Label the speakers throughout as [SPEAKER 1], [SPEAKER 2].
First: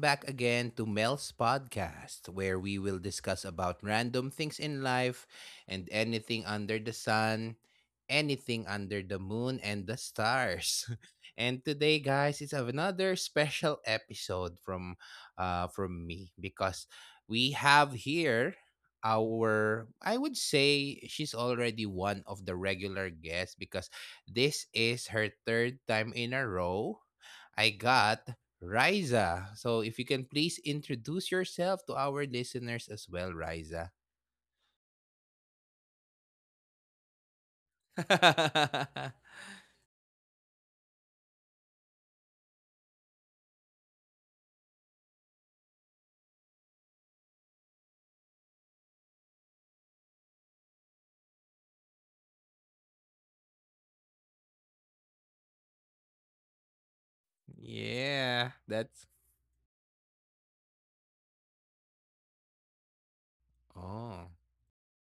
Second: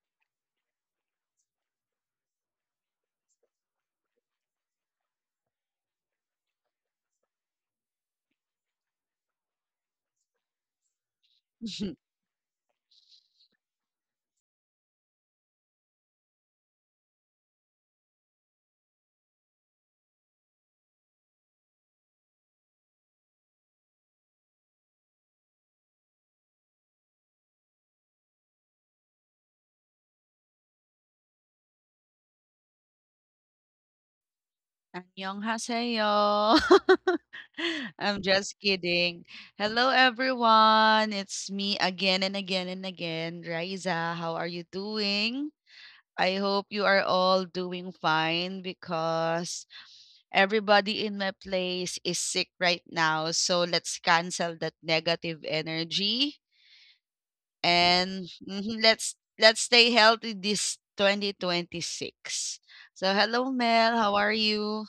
[SPEAKER 1] back again to Mel's podcast, where we will discuss about random things in life and anything under the sun, anything under the moon, and the stars. And today, guys, it's another special episode from me because we have here our I would say she's already one of the regular guests because this is her third time in a row. I got Riza. So if you can please introduce yourself to our listeners as well, Riza.
[SPEAKER 2] 안녕하세요. I'm just kidding. Hello, everyone. It's me again and again and again, Raiza. How are you doing? I hope you are all doing fine because everybody in my place is sick right now. So let's cancel that negative energy and
[SPEAKER 1] yeah, that's
[SPEAKER 2] let's stay healthy this 2026. So hello, Mel.
[SPEAKER 1] oh.
[SPEAKER 2] How are you?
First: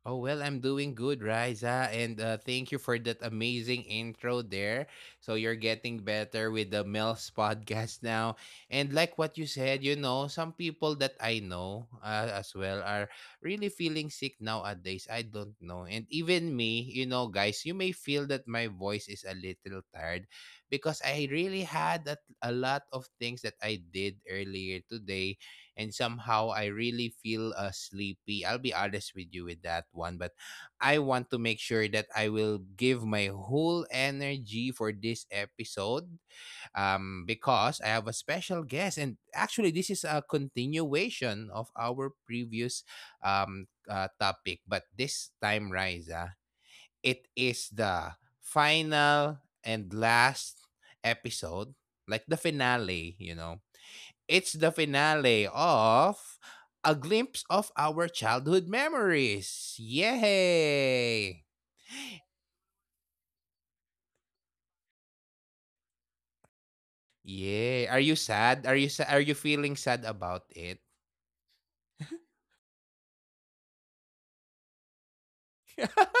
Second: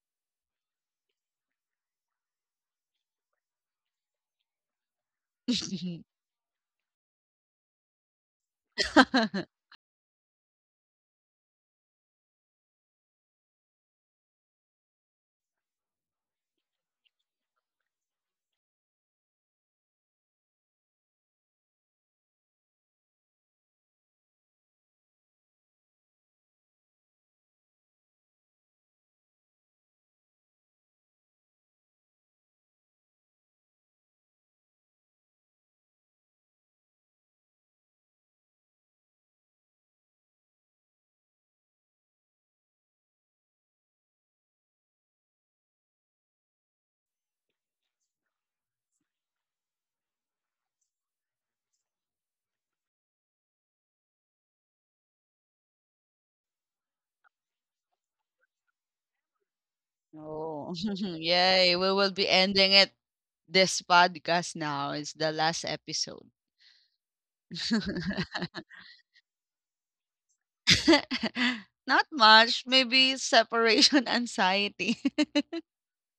[SPEAKER 1] Oh, well, I'm doing good, Riza. And thank you for that amazing intro there. So you're getting better with the Mel's podcast now. And like what you said, you know, some people that I know as well are really feeling sick nowadays. I don't know. And even me, you know, guys, you may feel that my voice is a little tired because I really had a lot of things that I did earlier today and somehow I really feel sleepy. I'll be honest with you with that one, but I want to make sure that I will give my whole energy for this episode because I have a special guest. And actually, this is a continuation of our previous topic, but this time, Riza, it is the final and last episode, like the finale, you know. It's the finale of A Glimpse of Our Childhood Memories.
[SPEAKER 2] Oh,
[SPEAKER 1] Yay!
[SPEAKER 2] yay. We will be ending it this podcast now. It's the last episode.
[SPEAKER 1] Yeah. Are you sad? Are you feeling sad about it?
[SPEAKER 2] Not much. Maybe separation anxiety.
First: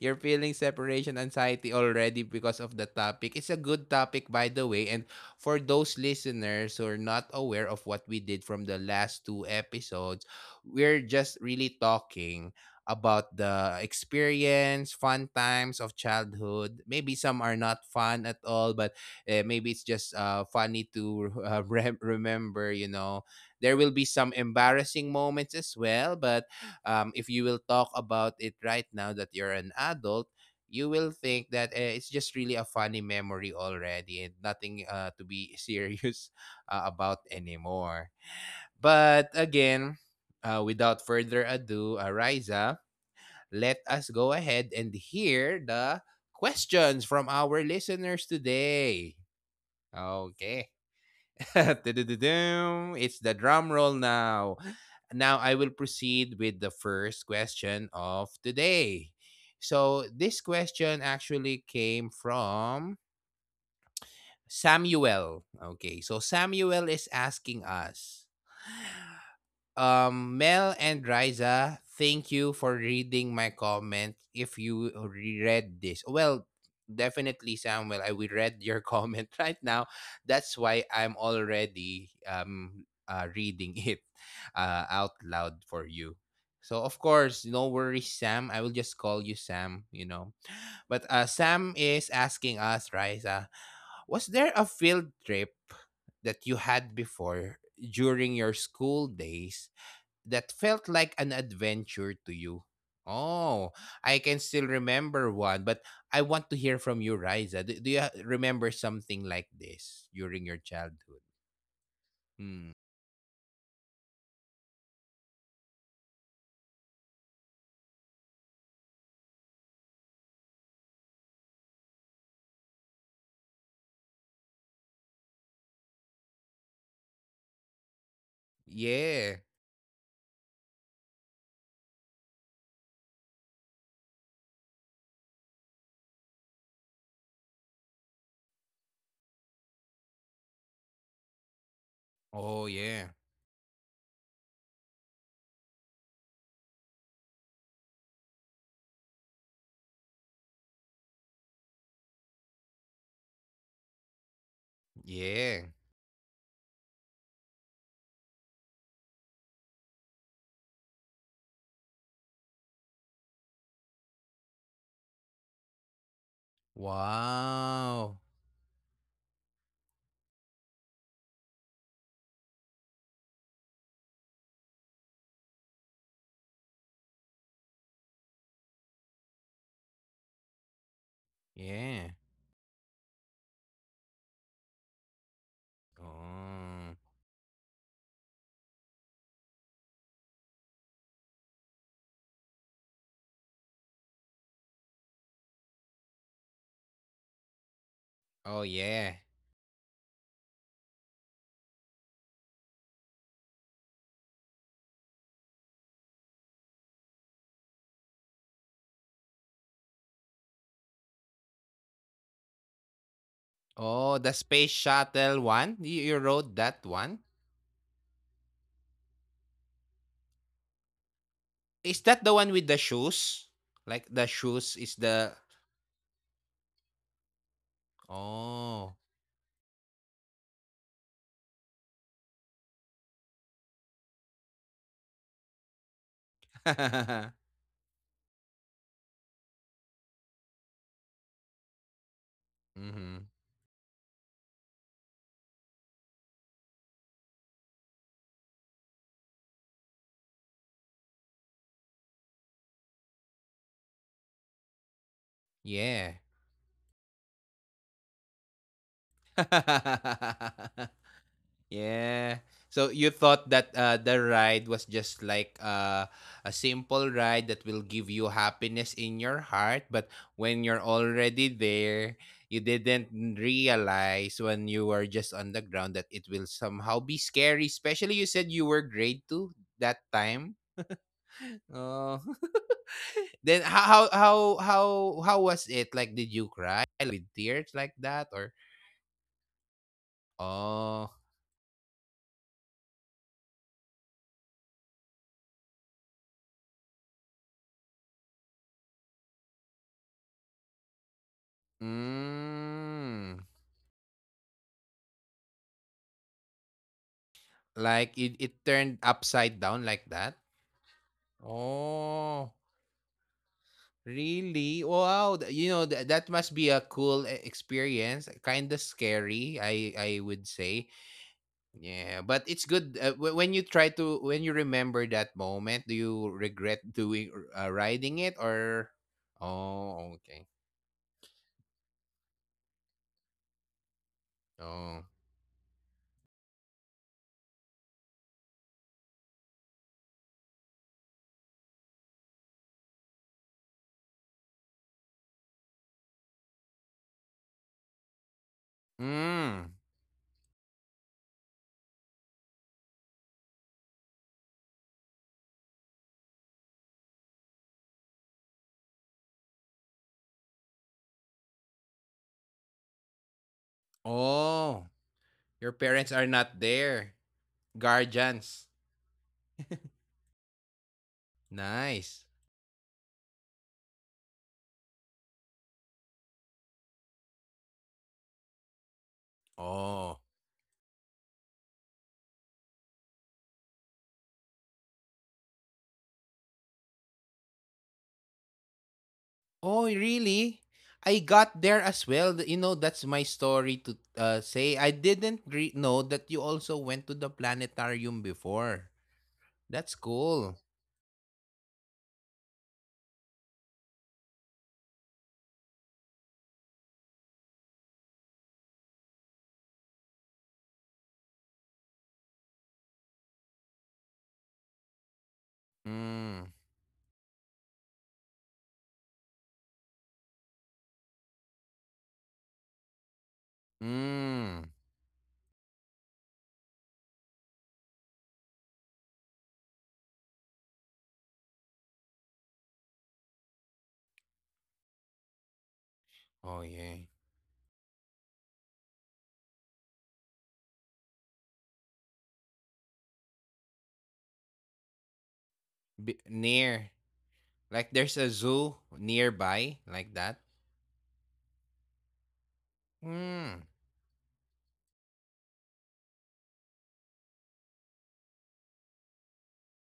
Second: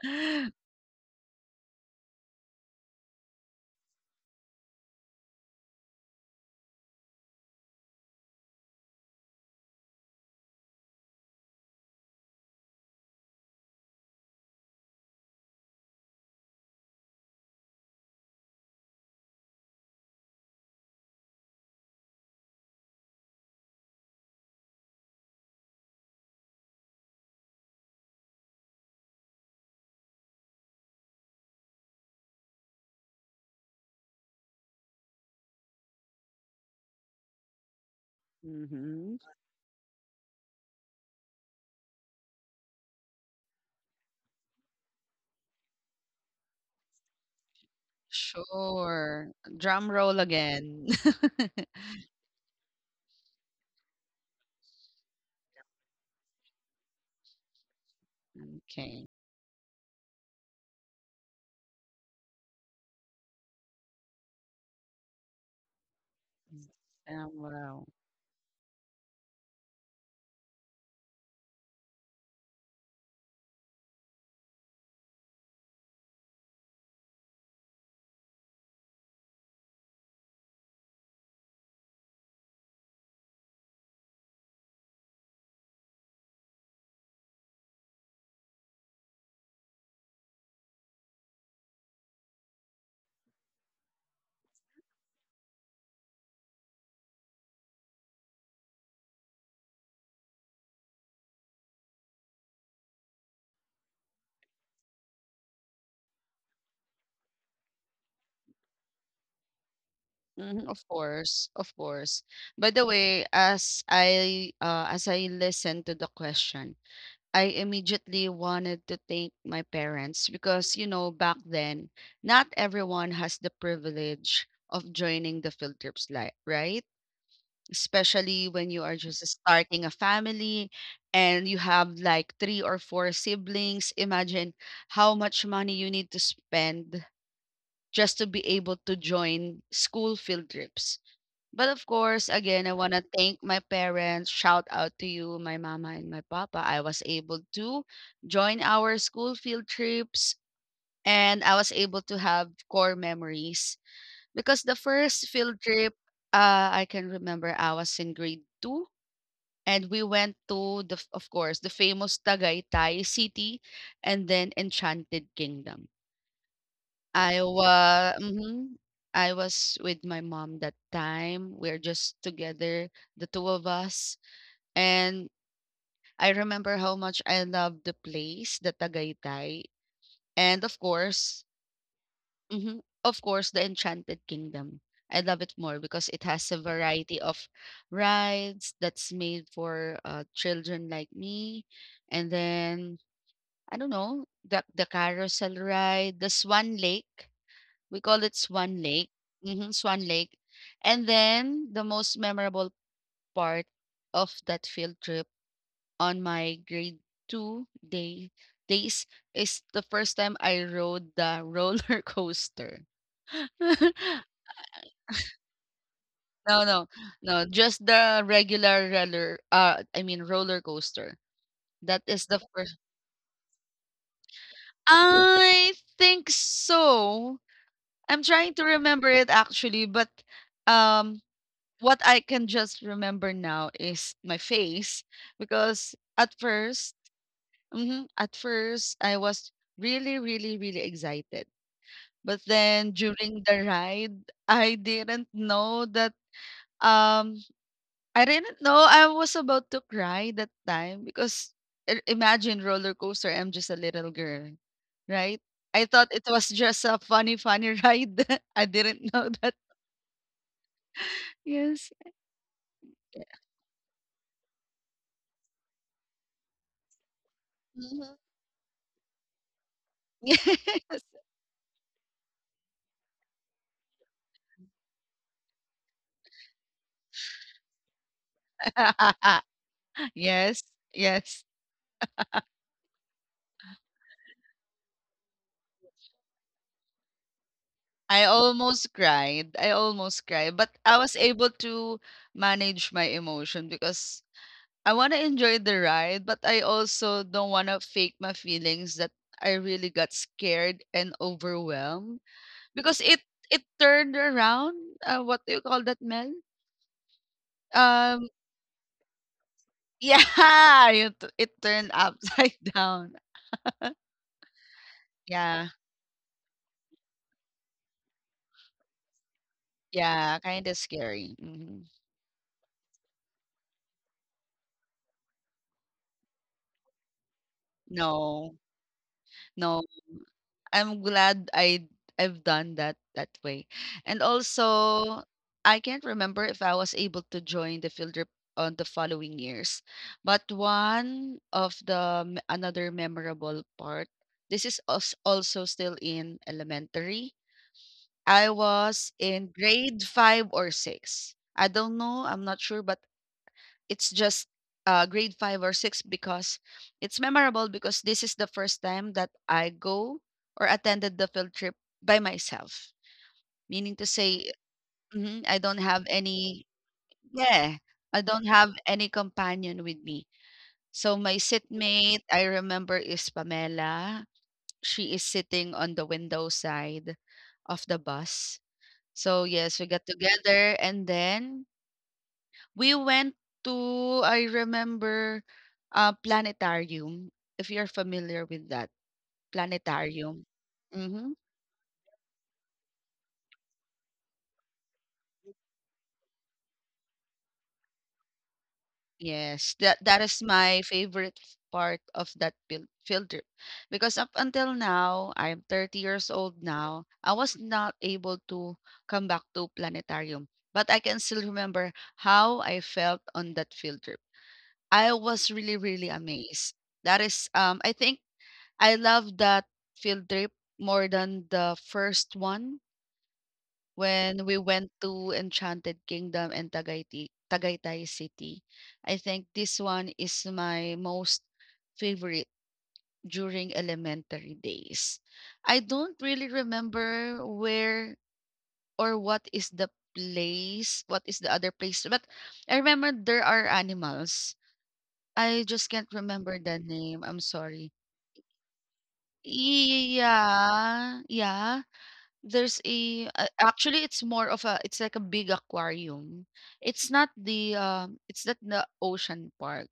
[SPEAKER 1] You're feeling separation anxiety already because of the topic. It's a good topic, by the way. And for those listeners who are not aware of what we did from the last two episodes, we're just really talking about the experience, fun times of childhood. Maybe some are not fun at all, but maybe it's just funny to remember, you know. There will be some embarrassing moments as well, but if you will talk about it right now that you're an adult, you will think that it's just really a funny memory already and nothing to be serious about anymore.
[SPEAKER 2] hmm
[SPEAKER 1] But again, without further ado, Riza, let us go ahead and hear the questions from our listeners today.
[SPEAKER 2] Sure. Drum roll
[SPEAKER 1] Okay.
[SPEAKER 2] again.
[SPEAKER 1] It's the drum roll now. Now I will proceed with the first question of today.
[SPEAKER 2] Okay.
[SPEAKER 1] So this question actually came from Samuel. Okay, so Samuel is asking
[SPEAKER 2] Wow.
[SPEAKER 1] us, Mel and Riza, thank you for reading my comment. If you reread this, well, definitely, Samuel, I will read your comment right now. That's why I'm already reading it out loud for you. So of course, no worries, Sam. I will just call you Sam. You know, but Sam is asking us, Riza, was there a field trip that you had before during your school days that felt like an adventure to you? Oh, I can still remember one, but I want to hear from you, Riza. Do you remember something like this during your
[SPEAKER 2] Mhm, of
[SPEAKER 1] childhood?
[SPEAKER 2] course, of course.
[SPEAKER 1] Hmm.
[SPEAKER 2] By the way, as I listen to the question, I immediately wanted to thank my parents because, you know, back then, not everyone has the privilege of joining the field trips, like, right? Especially when you are just
[SPEAKER 1] Yeah.
[SPEAKER 2] starting a family and you have like three or four siblings. Imagine how much money you need to spend just to be able to join school field trips. But of course,
[SPEAKER 1] Oh,
[SPEAKER 2] again, I want
[SPEAKER 1] yeah.
[SPEAKER 2] to thank my parents. Shout out to you, my mama and my papa. I was able to join our school field trips and I was able to have core memories because the first
[SPEAKER 1] Yeah.
[SPEAKER 2] field trip, I can remember I was in grade two and we went to the, of course, the famous Tagaytay City and then Enchanted Kingdom. I
[SPEAKER 1] Wow.
[SPEAKER 2] wa mhm. I was with my mom that time. We're just together, the two of us. And I remember how much I love the place, the Tagaytay. And of course,
[SPEAKER 1] Yeah.
[SPEAKER 2] mhm, of course, the Enchanted Kingdom. I love it more because it has a
[SPEAKER 1] Oh.
[SPEAKER 2] variety of rides that's made for children like me. And then, I don't know, the carousel ride, the Swan Lake. We call it
[SPEAKER 1] Oh,
[SPEAKER 2] Swan
[SPEAKER 1] yeah.
[SPEAKER 2] Lake. Mhm, Swan Lake. And then the most memorable part of that field trip on my grade two days is the first time I rode the roller coaster.
[SPEAKER 1] Oh, the space shuttle one. You rode
[SPEAKER 2] No,
[SPEAKER 1] that
[SPEAKER 2] no,
[SPEAKER 1] one?
[SPEAKER 2] no, just the regular roller. I mean roller coaster.
[SPEAKER 1] Is
[SPEAKER 2] That
[SPEAKER 1] that the
[SPEAKER 2] is
[SPEAKER 1] one
[SPEAKER 2] the
[SPEAKER 1] with the
[SPEAKER 2] first.
[SPEAKER 1] shoes? Like the shoes is the.
[SPEAKER 2] I think so. I'm trying to
[SPEAKER 1] Oh.
[SPEAKER 2] remember it actually, but um what I can just remember now is my face because at 1st
[SPEAKER 1] mm-hmm.
[SPEAKER 2] mhm, at first I was really, really, really excited. But then during the ride, I didn't know that um I didn't know I was about to cry that time because imagine roller coaster, I'm just a little girl, right? I
[SPEAKER 1] Yeah.
[SPEAKER 2] thought it was just a funny, funny ride. I didn't know that. Yes.
[SPEAKER 1] yeah. So you thought that the ride was just like a simple ride that will give you
[SPEAKER 2] Mhm.
[SPEAKER 1] happiness in your heart, but when you're
[SPEAKER 2] Yes.
[SPEAKER 1] already there, you didn't realize when you were just on the ground that it will somehow be scary. Especially you said you were grade two that time.
[SPEAKER 2] Yes, yes.
[SPEAKER 1] Oh. then how was it? Like, did you cry with tears like that
[SPEAKER 2] I
[SPEAKER 1] or?
[SPEAKER 2] almost cried. I almost cried, but I
[SPEAKER 1] Oh.
[SPEAKER 2] was able to manage my emotion because I want to enjoy the ride, but I also don't want to fake my feelings that I really got scared and overwhelmed because it
[SPEAKER 1] Mm.
[SPEAKER 2] it turned around. What do you call that, Mel?
[SPEAKER 1] Like
[SPEAKER 2] Um,
[SPEAKER 1] it turned upside down like that?
[SPEAKER 2] yeah, it turned
[SPEAKER 1] Oh,
[SPEAKER 2] upside down.
[SPEAKER 1] really? Wow. You
[SPEAKER 2] Yeah,
[SPEAKER 1] know, that must be a cool experience. Kind of scary, I would
[SPEAKER 2] yeah, kind
[SPEAKER 1] say.
[SPEAKER 2] of scary. Hmm
[SPEAKER 1] Yeah, but it's good when you try to when you remember that moment, do you regret doing riding it
[SPEAKER 2] No.
[SPEAKER 1] or
[SPEAKER 2] No.
[SPEAKER 1] Oh, okay.
[SPEAKER 2] I'm glad I've done that that way. And
[SPEAKER 1] Oh.
[SPEAKER 2] also, I can't remember if I was able to join the field trip on the following years. But one of the another memorable part, this is us also still in elementary. I was in
[SPEAKER 1] Mm.
[SPEAKER 2] grade 5 or 6. I don't know, I'm not sure, but it's just grade five or six because it's memorable because this is the first time that I go or attended the field trip by myself. Meaning to say,
[SPEAKER 1] Oh,
[SPEAKER 2] mhm, I
[SPEAKER 1] your
[SPEAKER 2] don't have
[SPEAKER 1] parents are
[SPEAKER 2] any,
[SPEAKER 1] not there.
[SPEAKER 2] yeah, I don't have
[SPEAKER 1] Guardians.
[SPEAKER 2] any companion with me. So my seatmate,
[SPEAKER 1] Nice.
[SPEAKER 2] I remember, is Pamela. She is sitting on the window side of the bus. So yes, we got
[SPEAKER 1] Oh.
[SPEAKER 2] together and then we went to, I remember, planetarium, if you're familiar with that,
[SPEAKER 1] Oh,
[SPEAKER 2] planetarium.
[SPEAKER 1] really? I
[SPEAKER 2] Mhm.
[SPEAKER 1] got there as well. You know, that's my story to say. I didn't know that you also went to the planetarium before.
[SPEAKER 2] Yes,
[SPEAKER 1] That's
[SPEAKER 2] that is
[SPEAKER 1] cool.
[SPEAKER 2] my favorite part of that field trip because up until now, I'm 30 years old now. I was not able to come back to planetarium, but I can still remember how I felt on that field trip. I was really, really
[SPEAKER 1] Mm.
[SPEAKER 2] amazed. That is, I think I love that field trip more than the first one when we
[SPEAKER 1] Mm.
[SPEAKER 2] went to Enchanted Kingdom and Tagaytay, Tagaytay City. I think this one is my most favorite during elementary days. I don't really
[SPEAKER 1] Oh, yeah.
[SPEAKER 2] remember where or what is the place, what is the other place, but I remember there are animals. I just can't
[SPEAKER 1] B-
[SPEAKER 2] remember the
[SPEAKER 1] near.
[SPEAKER 2] name. I'm
[SPEAKER 1] Like
[SPEAKER 2] sorry.
[SPEAKER 1] there's a zoo nearby, like that.
[SPEAKER 2] Yeah, yeah. There's a
[SPEAKER 1] Mm.
[SPEAKER 2] actually, it's more of a it's like a big aquarium. It's not the ocean park,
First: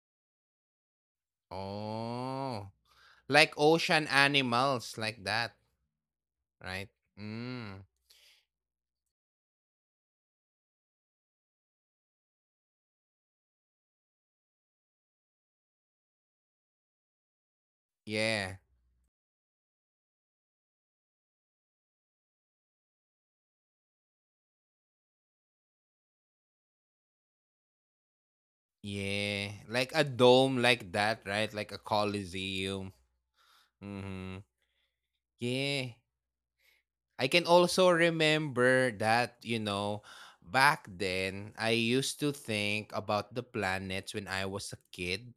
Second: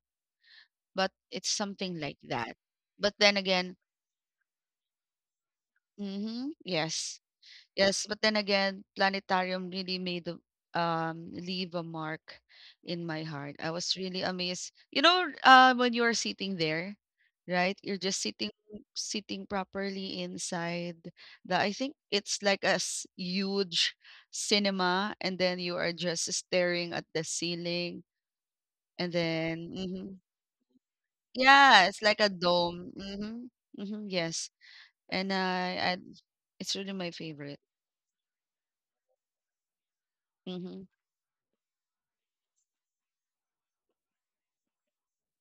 [SPEAKER 2] but it's something like that.
[SPEAKER 1] Oh.
[SPEAKER 2] But then
[SPEAKER 1] Like
[SPEAKER 2] again
[SPEAKER 1] ocean animals, like that,
[SPEAKER 2] mhm,
[SPEAKER 1] right?
[SPEAKER 2] yes.
[SPEAKER 1] Mm.
[SPEAKER 2] Yes, but then again, planetarium really made a leave a mark in my heart. I was really amazed. You know, when you are sitting there, right? You're just sitting
[SPEAKER 1] Yeah.
[SPEAKER 2] sitting properly inside the I think it's like a huge cinema and then you are just staring at the ceiling and
[SPEAKER 1] Yeah.
[SPEAKER 2] then
[SPEAKER 1] Like a
[SPEAKER 2] mhm.
[SPEAKER 1] dome, like that, right? Like a
[SPEAKER 2] yeah, it's like a
[SPEAKER 1] coliseum.
[SPEAKER 2] dome. Hmm hmm
[SPEAKER 1] Mm-hmm.
[SPEAKER 2] yes. And
[SPEAKER 1] Yeah.
[SPEAKER 2] I it's really my
[SPEAKER 1] I can
[SPEAKER 2] favorite.
[SPEAKER 1] also remember that, you know, back
[SPEAKER 2] Mm-hmm.
[SPEAKER 1] then I used to think about the planets when I was a kid.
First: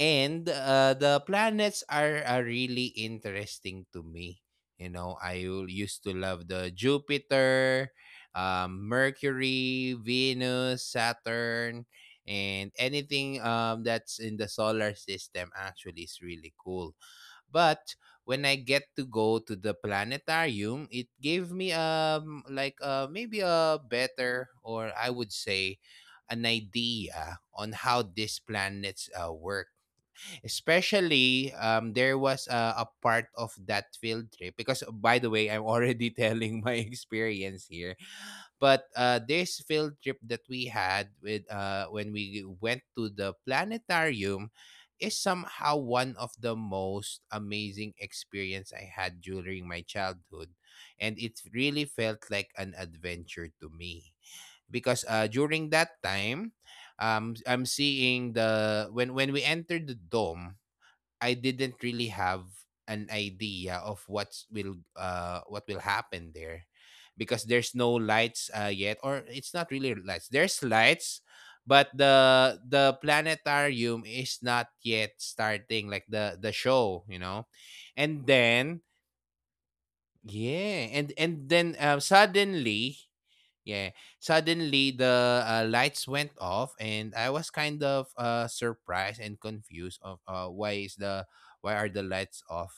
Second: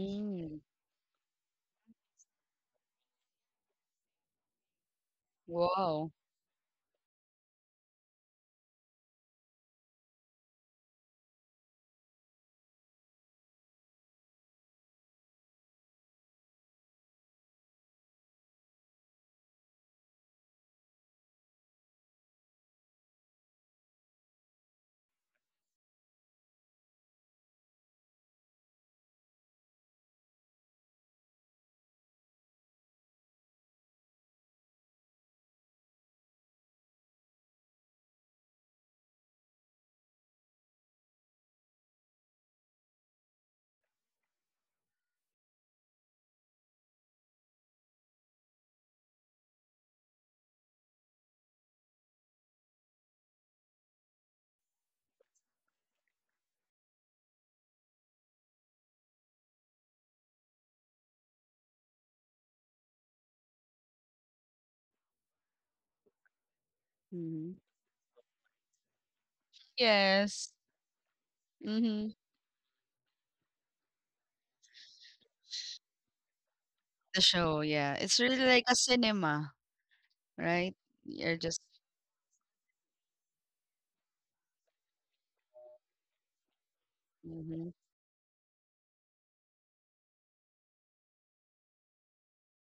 [SPEAKER 1] And the planets are really interesting to me. You know, used to
[SPEAKER 2] Wow.
[SPEAKER 1] love the Jupiter, Mercury, Venus, Saturn, and anything that's in the solar system actually is really cool, but when I get to go to the planetarium, it gave me maybe a better, or I would say an idea on how these planets work. Especially there was a part of that field trip because by the way, I'm already telling my experience here. But this field trip that we had with when we went to the planetarium is somehow one of the most amazing experience I had during my childhood, and it really felt like an adventure to me because during that time, I'm seeing the when we entered the dome I didn't really have an idea of what's will what will happen there because
[SPEAKER 2] Mhm.
[SPEAKER 1] there's no lights yet, or it's not really lights, there's
[SPEAKER 2] Yes.
[SPEAKER 1] lights but
[SPEAKER 2] Mhm.
[SPEAKER 1] the planetarium is not yet starting like the show, you
[SPEAKER 2] The
[SPEAKER 1] know,
[SPEAKER 2] show, yeah.
[SPEAKER 1] and
[SPEAKER 2] It's really like
[SPEAKER 1] then
[SPEAKER 2] a cinema,
[SPEAKER 1] yeah
[SPEAKER 2] right?
[SPEAKER 1] and
[SPEAKER 2] You're
[SPEAKER 1] then
[SPEAKER 2] just
[SPEAKER 1] suddenly yeah. Suddenly the lights went off and I was kind
[SPEAKER 2] mhm.
[SPEAKER 1] of surprised and confused of why is the why are the lights off?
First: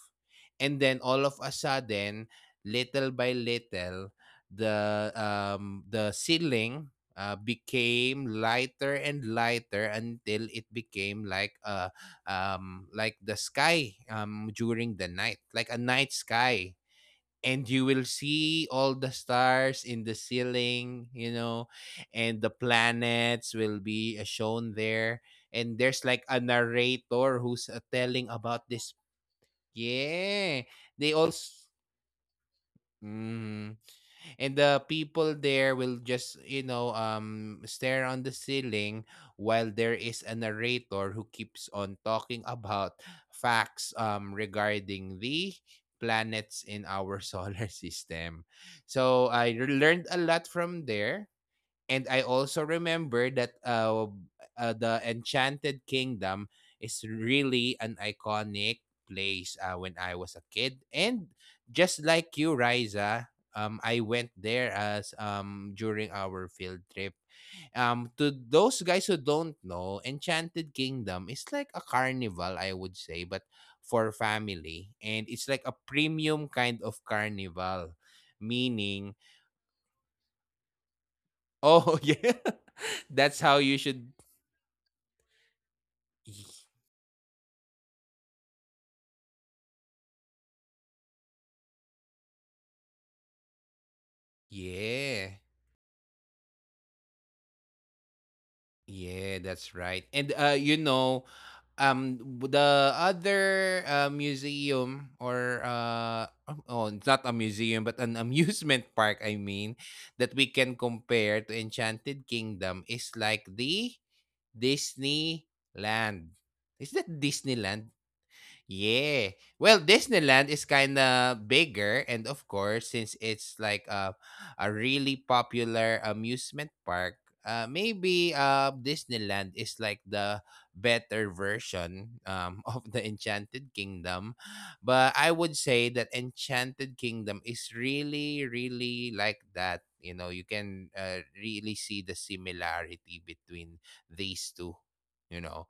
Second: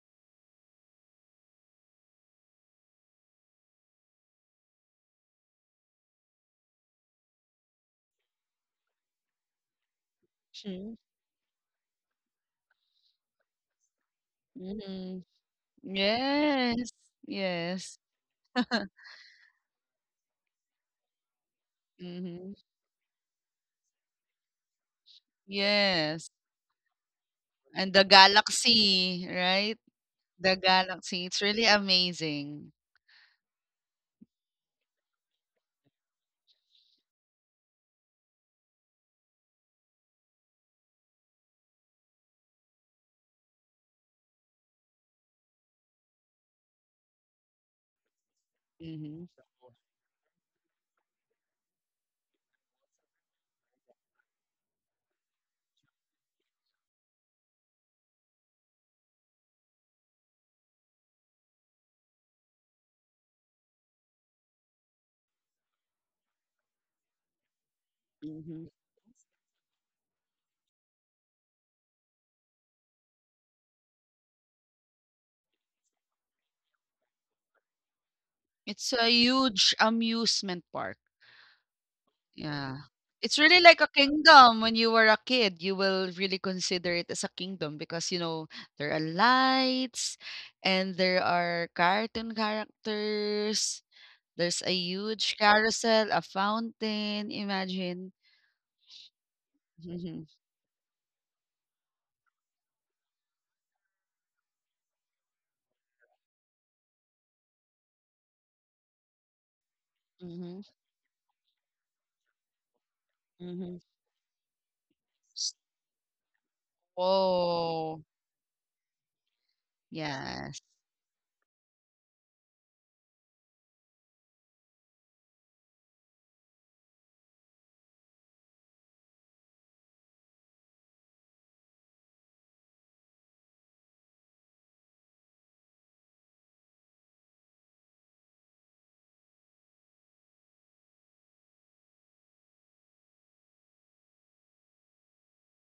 [SPEAKER 1] And then all of a sudden, little by little, the ceiling became lighter and lighter until it
[SPEAKER 2] Mhm.
[SPEAKER 1] became like the sky during the
[SPEAKER 2] Mhm.
[SPEAKER 1] night, like a night sky,
[SPEAKER 2] Yes.
[SPEAKER 1] and you
[SPEAKER 2] Yes.
[SPEAKER 1] will see all the stars in the ceiling, you know, and the
[SPEAKER 2] Mhm.
[SPEAKER 1] planets will be shown there. And there's like
[SPEAKER 2] Yes.
[SPEAKER 1] a narrator who's
[SPEAKER 2] And the
[SPEAKER 1] telling about this.
[SPEAKER 2] galaxy, right? The
[SPEAKER 1] Yeah, they
[SPEAKER 2] galaxy. It's
[SPEAKER 1] also.
[SPEAKER 2] really amazing.
[SPEAKER 1] Mhm. And the people there will just, you know, stare on the ceiling while there is a narrator who keeps on talking about facts regarding the planets in our solar system. So
[SPEAKER 2] Mhm.
[SPEAKER 1] I learned a lot from there. And I also remember that the Enchanted Kingdom is really an iconic place when I was a kid. And just like you, Riza, I went there as during our field trip. To
[SPEAKER 2] Mhm.
[SPEAKER 1] those guys who don't know, Enchanted Kingdom is like a carnival, I would say, but for family, and it's like a premium kind of carnival,
[SPEAKER 2] It's a
[SPEAKER 1] meaning,
[SPEAKER 2] huge amusement park.
[SPEAKER 1] oh yeah,
[SPEAKER 2] Yeah. It's
[SPEAKER 1] that's how
[SPEAKER 2] really
[SPEAKER 1] you
[SPEAKER 2] like a
[SPEAKER 1] should
[SPEAKER 2] kingdom. When you were a kid, you will really
[SPEAKER 1] Y-
[SPEAKER 2] consider it as a kingdom because, you know, there are lights and there are cartoon characters. There's a huge
[SPEAKER 1] Yeah.
[SPEAKER 2] carousel, a fountain. Imagine.
[SPEAKER 1] Yeah, that's right.
[SPEAKER 2] Mhm.
[SPEAKER 1] And you know, the other museum or oh, it's not a museum but an amusement park I mean that we
[SPEAKER 2] Mhm.
[SPEAKER 1] can compare to Enchanted Kingdom is like
[SPEAKER 2] Mhm.
[SPEAKER 1] the Disneyland. Is that Disneyland?
[SPEAKER 2] Oh,
[SPEAKER 1] Yeah. Well, Disneyland
[SPEAKER 2] yes.
[SPEAKER 1] is kind of bigger and of course since it's like a really popular amusement park, maybe Disneyland is like the better version of the Enchanted Kingdom. But I would say that Enchanted Kingdom is really really like that. You know, you can really see the similarity between these two, you know.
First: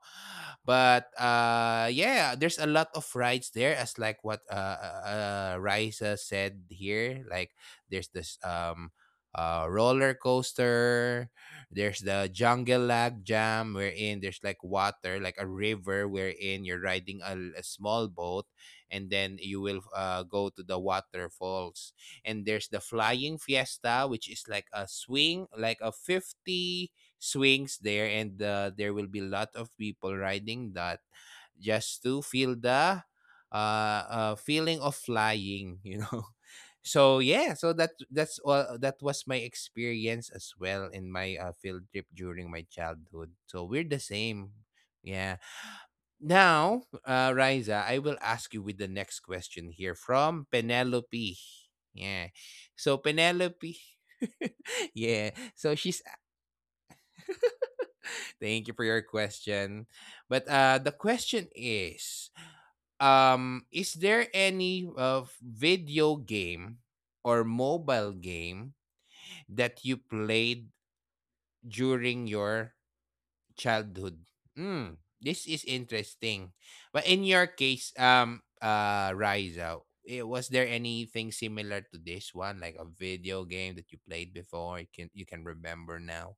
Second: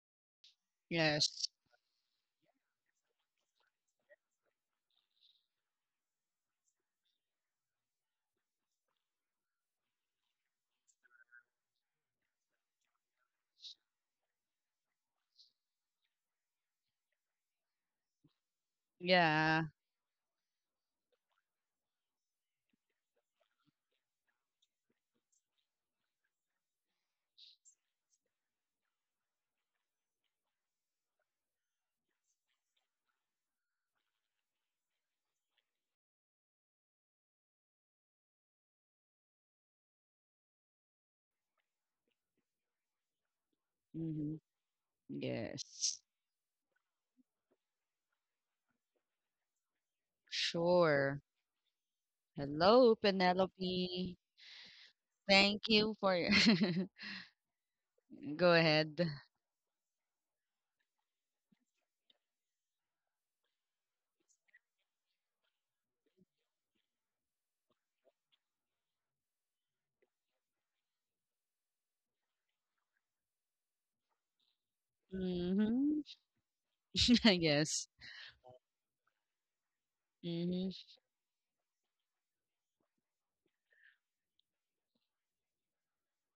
[SPEAKER 1] But
[SPEAKER 2] Yes.
[SPEAKER 1] yeah, there's a lot of rides there as like what Raisa said here, like there's this roller coaster, there's the jungle lag jam wherein there's like water, like a river wherein you're riding a small boat and then you
[SPEAKER 2] Yeah.
[SPEAKER 1] will go to the waterfalls, and there's the flying fiesta which is like a swing, like a 50 swings there, and there will be a lot of people riding that just to feel the feeling of flying, you know. So yeah, so that's all, that was my experience as well in my field trip during my childhood, so we're the
[SPEAKER 2] Mhm.
[SPEAKER 1] same, yeah.
[SPEAKER 2] Yes.
[SPEAKER 1] Now Riza, I will ask you with the next question here from
[SPEAKER 2] Sure.
[SPEAKER 1] Penelope. Yeah, so
[SPEAKER 2] Hello,
[SPEAKER 1] Penelope
[SPEAKER 2] Penelope.
[SPEAKER 1] yeah,
[SPEAKER 2] Thank
[SPEAKER 1] so
[SPEAKER 2] you
[SPEAKER 1] she's
[SPEAKER 2] for Go
[SPEAKER 1] Thank you for
[SPEAKER 2] ahead.
[SPEAKER 1] your question. But the question is there any video game or mobile game that you played during your childhood? Mm, this is
[SPEAKER 2] Mhm.
[SPEAKER 1] interesting. But in your
[SPEAKER 2] Yes.
[SPEAKER 1] case Riza, eh, was there
[SPEAKER 2] Mhm.
[SPEAKER 1] anything similar to this one like a video game that you played before you can remember now?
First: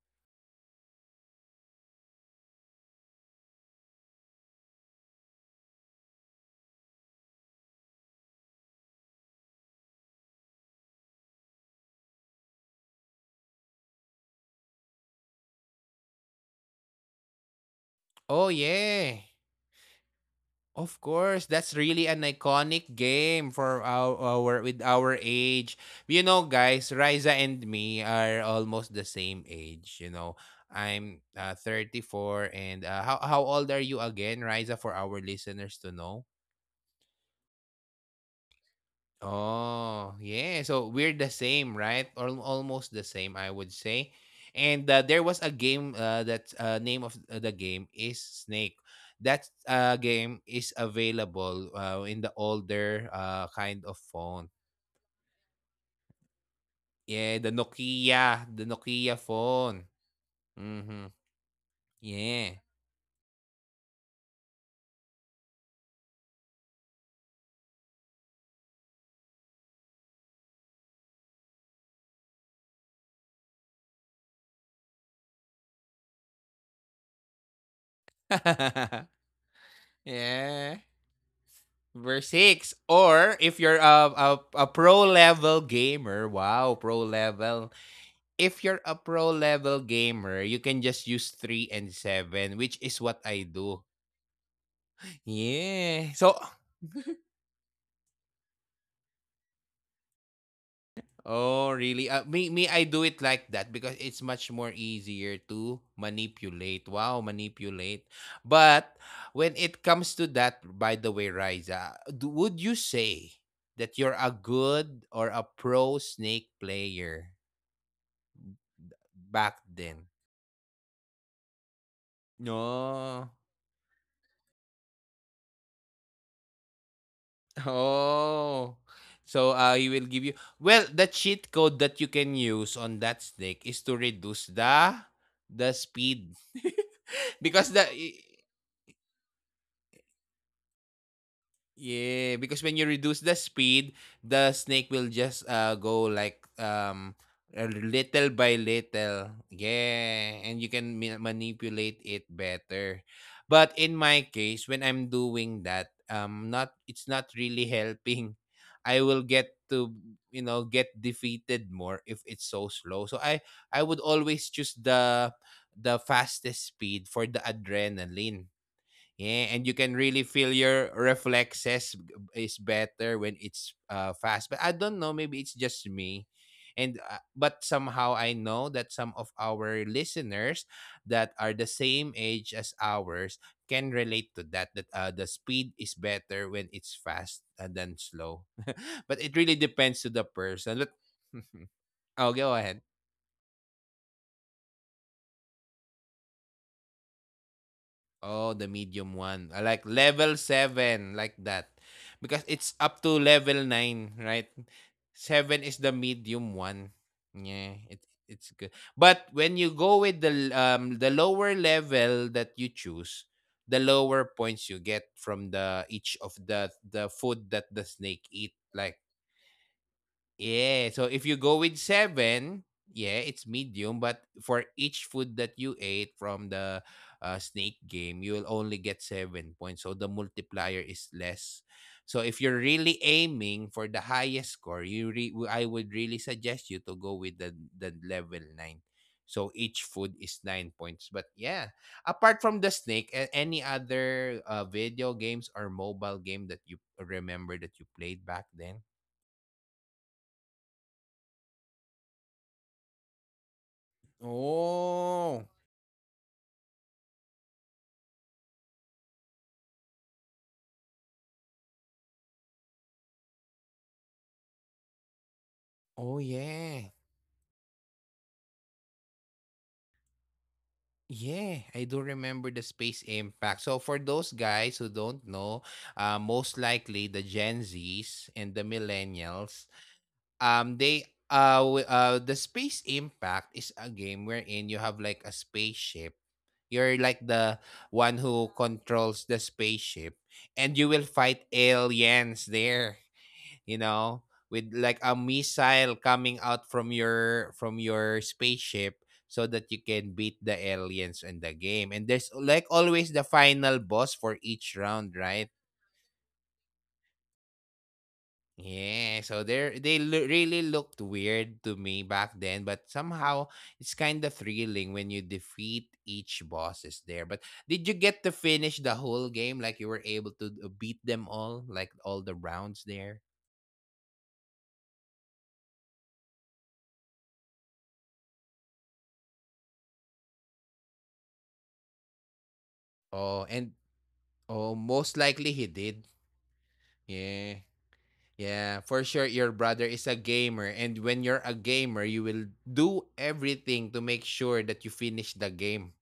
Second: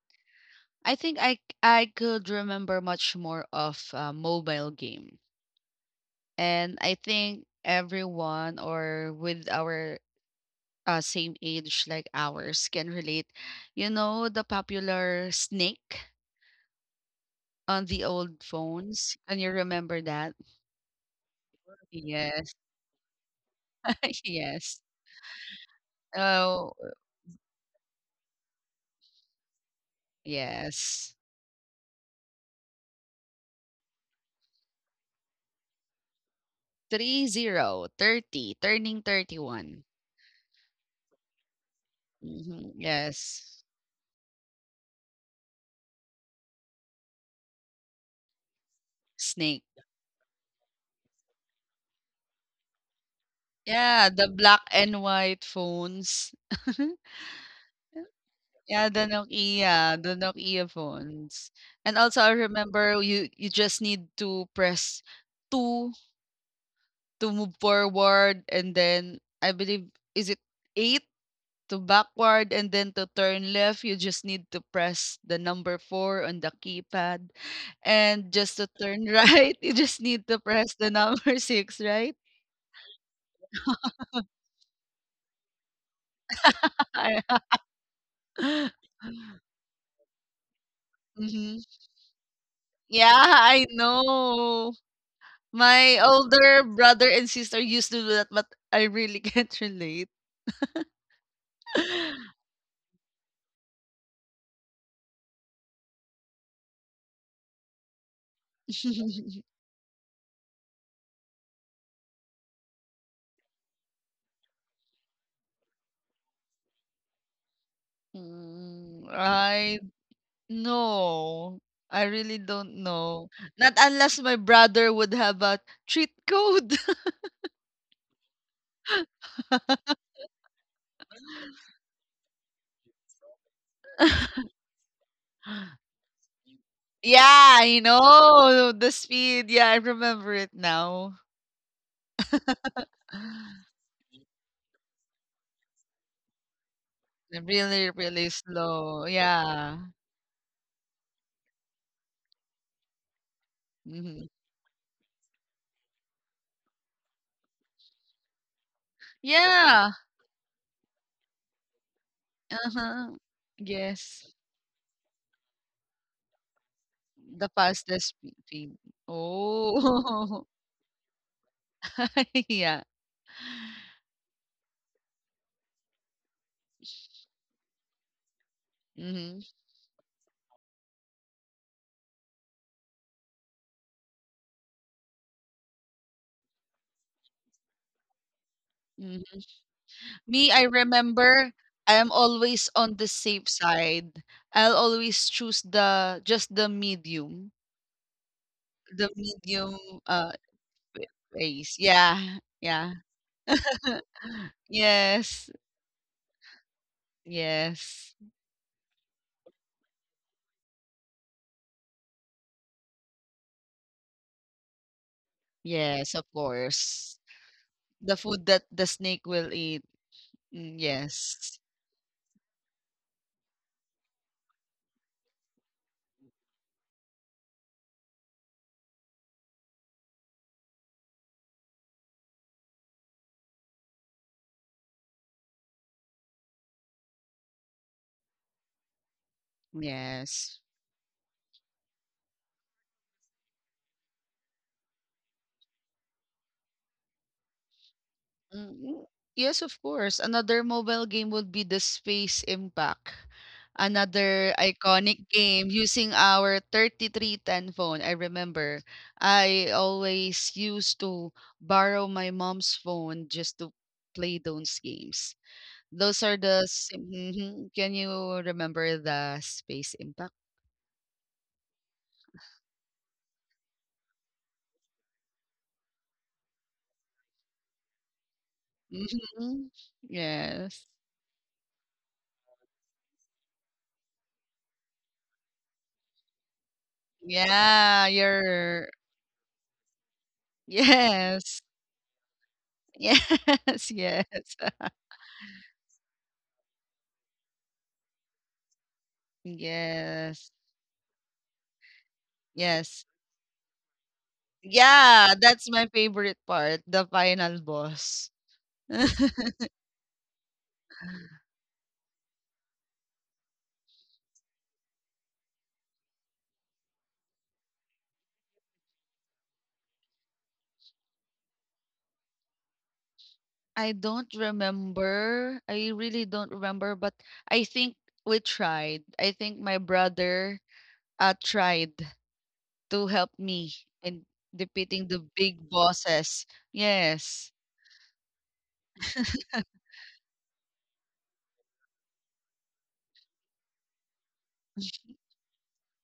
[SPEAKER 2] I think I c- I could remember much more of a mobile game. And I think everyone or with our same age like ours can relate. You know the popular snake on the old
[SPEAKER 1] Oh
[SPEAKER 2] phones?
[SPEAKER 1] yeah.
[SPEAKER 2] Can you remember that?
[SPEAKER 1] Of course, that's really an
[SPEAKER 2] Yes.
[SPEAKER 1] iconic game for our with
[SPEAKER 2] Yes.
[SPEAKER 1] our age. You know,
[SPEAKER 2] Oh,
[SPEAKER 1] guys, Riza and me are almost the same age. You know,
[SPEAKER 2] yes.
[SPEAKER 1] I'm four and uh, how old are you again, Riza, for our listeners to know?
[SPEAKER 2] Three zero thirty, turning 31.
[SPEAKER 1] Oh, yeah. So we're the same, right? Or
[SPEAKER 2] Mhm.
[SPEAKER 1] almost the same, I
[SPEAKER 2] Yes.
[SPEAKER 1] would say. And there was a game that name of the game is Snake. That
[SPEAKER 2] Snake.
[SPEAKER 1] game is available in the older kind of
[SPEAKER 2] Yeah, the
[SPEAKER 1] phone.
[SPEAKER 2] black and white phones.
[SPEAKER 1] Yeah, the Nokia, the
[SPEAKER 2] Yeah,
[SPEAKER 1] Nokia phone.
[SPEAKER 2] The Nokia
[SPEAKER 1] Mm-hmm.
[SPEAKER 2] phones. And also I
[SPEAKER 1] Yeah.
[SPEAKER 2] remember you just need to press 2 to move forward and then I believe is it 8 to backward and then to turn left you just need to press the number 4 on the keypad and just to turn right you just need to
[SPEAKER 1] yeah.
[SPEAKER 2] press the number 6, right?
[SPEAKER 1] Verse 6. Or if you're a pro level gamer. Wow, pro level. If you're a pro level gamer, you can just use
[SPEAKER 2] Mhm.
[SPEAKER 1] 3 and 7, which is
[SPEAKER 2] Yeah,
[SPEAKER 1] what I
[SPEAKER 2] I
[SPEAKER 1] do.
[SPEAKER 2] know. My
[SPEAKER 1] Yeah. So
[SPEAKER 2] older brother and sister used to do that, but I really can't relate.
[SPEAKER 1] oh, really? Me I do it like that because it's much more easier to manipulate. Wow, manipulate. But when it comes to that, by the way, Riza, would you say that you're a good or a pro snake player back
[SPEAKER 2] I
[SPEAKER 1] then?
[SPEAKER 2] no. I really don't know.
[SPEAKER 1] No.
[SPEAKER 2] Not unless my brother would have a treat code.
[SPEAKER 1] Oh. So, he will give you, well, the cheat code that you can use on that snake is to reduce the speed
[SPEAKER 2] Yeah,
[SPEAKER 1] because
[SPEAKER 2] I
[SPEAKER 1] the,
[SPEAKER 2] know the speed. Yeah, I remember it now.
[SPEAKER 1] yeah, because when you reduce the speed, the snake will just go like
[SPEAKER 2] Really,
[SPEAKER 1] little
[SPEAKER 2] really
[SPEAKER 1] by
[SPEAKER 2] slow.
[SPEAKER 1] little.
[SPEAKER 2] Yeah.
[SPEAKER 1] Yeah, and you can manipulate it better. But in
[SPEAKER 2] Mhm.
[SPEAKER 1] my case, when I'm doing that, not, it's not really helping. I will get
[SPEAKER 2] Yeah.
[SPEAKER 1] to, you know, get defeated more if it's so slow.
[SPEAKER 2] Uh-huh.
[SPEAKER 1] So I would
[SPEAKER 2] Yes.
[SPEAKER 1] always choose the fastest speed for the
[SPEAKER 2] The fastest fe
[SPEAKER 1] adrenaline.
[SPEAKER 2] feed.
[SPEAKER 1] Yeah, and you can really
[SPEAKER 2] Oh,
[SPEAKER 1] feel your reflexes is
[SPEAKER 2] yeah.
[SPEAKER 1] better when it's fast. But I don't know, maybe it's just me. And but somehow I know that some of
[SPEAKER 2] Mhm,
[SPEAKER 1] our listeners that are the same age as ours can relate to that, that the speed is better when it's fast than slow. but it
[SPEAKER 2] mhm.
[SPEAKER 1] really depends to the
[SPEAKER 2] Me, I
[SPEAKER 1] person. But
[SPEAKER 2] remember I am
[SPEAKER 1] oh, go
[SPEAKER 2] always
[SPEAKER 1] ahead.
[SPEAKER 2] on the safe side. I'll always choose the just
[SPEAKER 1] Oh, the
[SPEAKER 2] the
[SPEAKER 1] medium one. I
[SPEAKER 2] medium,
[SPEAKER 1] like
[SPEAKER 2] uh,
[SPEAKER 1] level
[SPEAKER 2] w
[SPEAKER 1] seven like that.
[SPEAKER 2] ways. Yeah,
[SPEAKER 1] Because it's
[SPEAKER 2] yeah.
[SPEAKER 1] up to level nine, right?
[SPEAKER 2] Yes,
[SPEAKER 1] Seven is the medium one. Yeah, it,
[SPEAKER 2] yes.
[SPEAKER 1] it's good. But when you go with the lower level that you choose, the lower points you get from the
[SPEAKER 2] Yes,
[SPEAKER 1] each
[SPEAKER 2] of
[SPEAKER 1] of the
[SPEAKER 2] course.
[SPEAKER 1] food that the
[SPEAKER 2] The
[SPEAKER 1] snake
[SPEAKER 2] food
[SPEAKER 1] eat.
[SPEAKER 2] that the
[SPEAKER 1] Like,
[SPEAKER 2] snake will eat. Mm,
[SPEAKER 1] yeah. So if you
[SPEAKER 2] yes,
[SPEAKER 1] go with seven, yeah, it's medium. But for each food that you ate from the snake game, you will only get 7 points. So the multiplier is less. So if you're really aiming for the highest score, you I would really suggest you to go with the level nine. So each food is
[SPEAKER 2] yes.
[SPEAKER 1] 9 points. But yeah, apart from the snake, any other video games or mobile game that you remember that you played back then?
[SPEAKER 2] Mm, yes, of course. Another mobile game would be the Space Impact. Another iconic
[SPEAKER 1] Oh,
[SPEAKER 2] game using our 3310 phone. I remember I always used to borrow my mom's phone just to play those games. Those
[SPEAKER 1] oh
[SPEAKER 2] are the
[SPEAKER 1] yeah.
[SPEAKER 2] Can you remember the Space Impact?
[SPEAKER 1] Yeah, I do remember the space impact. So for those guys who don't know, most likely the Gen Zs and the millennials,
[SPEAKER 2] Hmm
[SPEAKER 1] um,
[SPEAKER 2] Yes.
[SPEAKER 1] they the space impact is a game wherein you have like a spaceship. You're like the
[SPEAKER 2] Yeah,
[SPEAKER 1] one who
[SPEAKER 2] you're
[SPEAKER 1] controls the spaceship, and you will fight
[SPEAKER 2] yes.
[SPEAKER 1] aliens there. You
[SPEAKER 2] Yes,
[SPEAKER 1] know,
[SPEAKER 2] yes.
[SPEAKER 1] with like a missile coming out from your spaceship so that you can beat
[SPEAKER 2] Yes,
[SPEAKER 1] the aliens in the game. And there's like
[SPEAKER 2] yes.
[SPEAKER 1] always the final boss for each round,
[SPEAKER 2] Yeah,
[SPEAKER 1] right?
[SPEAKER 2] that's my favorite part, the final boss.
[SPEAKER 1] Yeah, so they're really looked weird to me back then, but somehow it's kind of thrilling when you defeat each bosses there. But did you get to finish the whole game? Like you were able to beat them all, like all the rounds there?
[SPEAKER 2] I don't remember. I really don't remember, but I think we tried. I think my brother tried to help
[SPEAKER 1] Oh,
[SPEAKER 2] me
[SPEAKER 1] and
[SPEAKER 2] in
[SPEAKER 1] oh,
[SPEAKER 2] defeating the
[SPEAKER 1] most likely
[SPEAKER 2] big
[SPEAKER 1] he did.
[SPEAKER 2] bosses. Yes,
[SPEAKER 1] Yeah. Yeah, for sure your brother is a gamer, and when you're a gamer, you will do everything to make sure that you finish the game.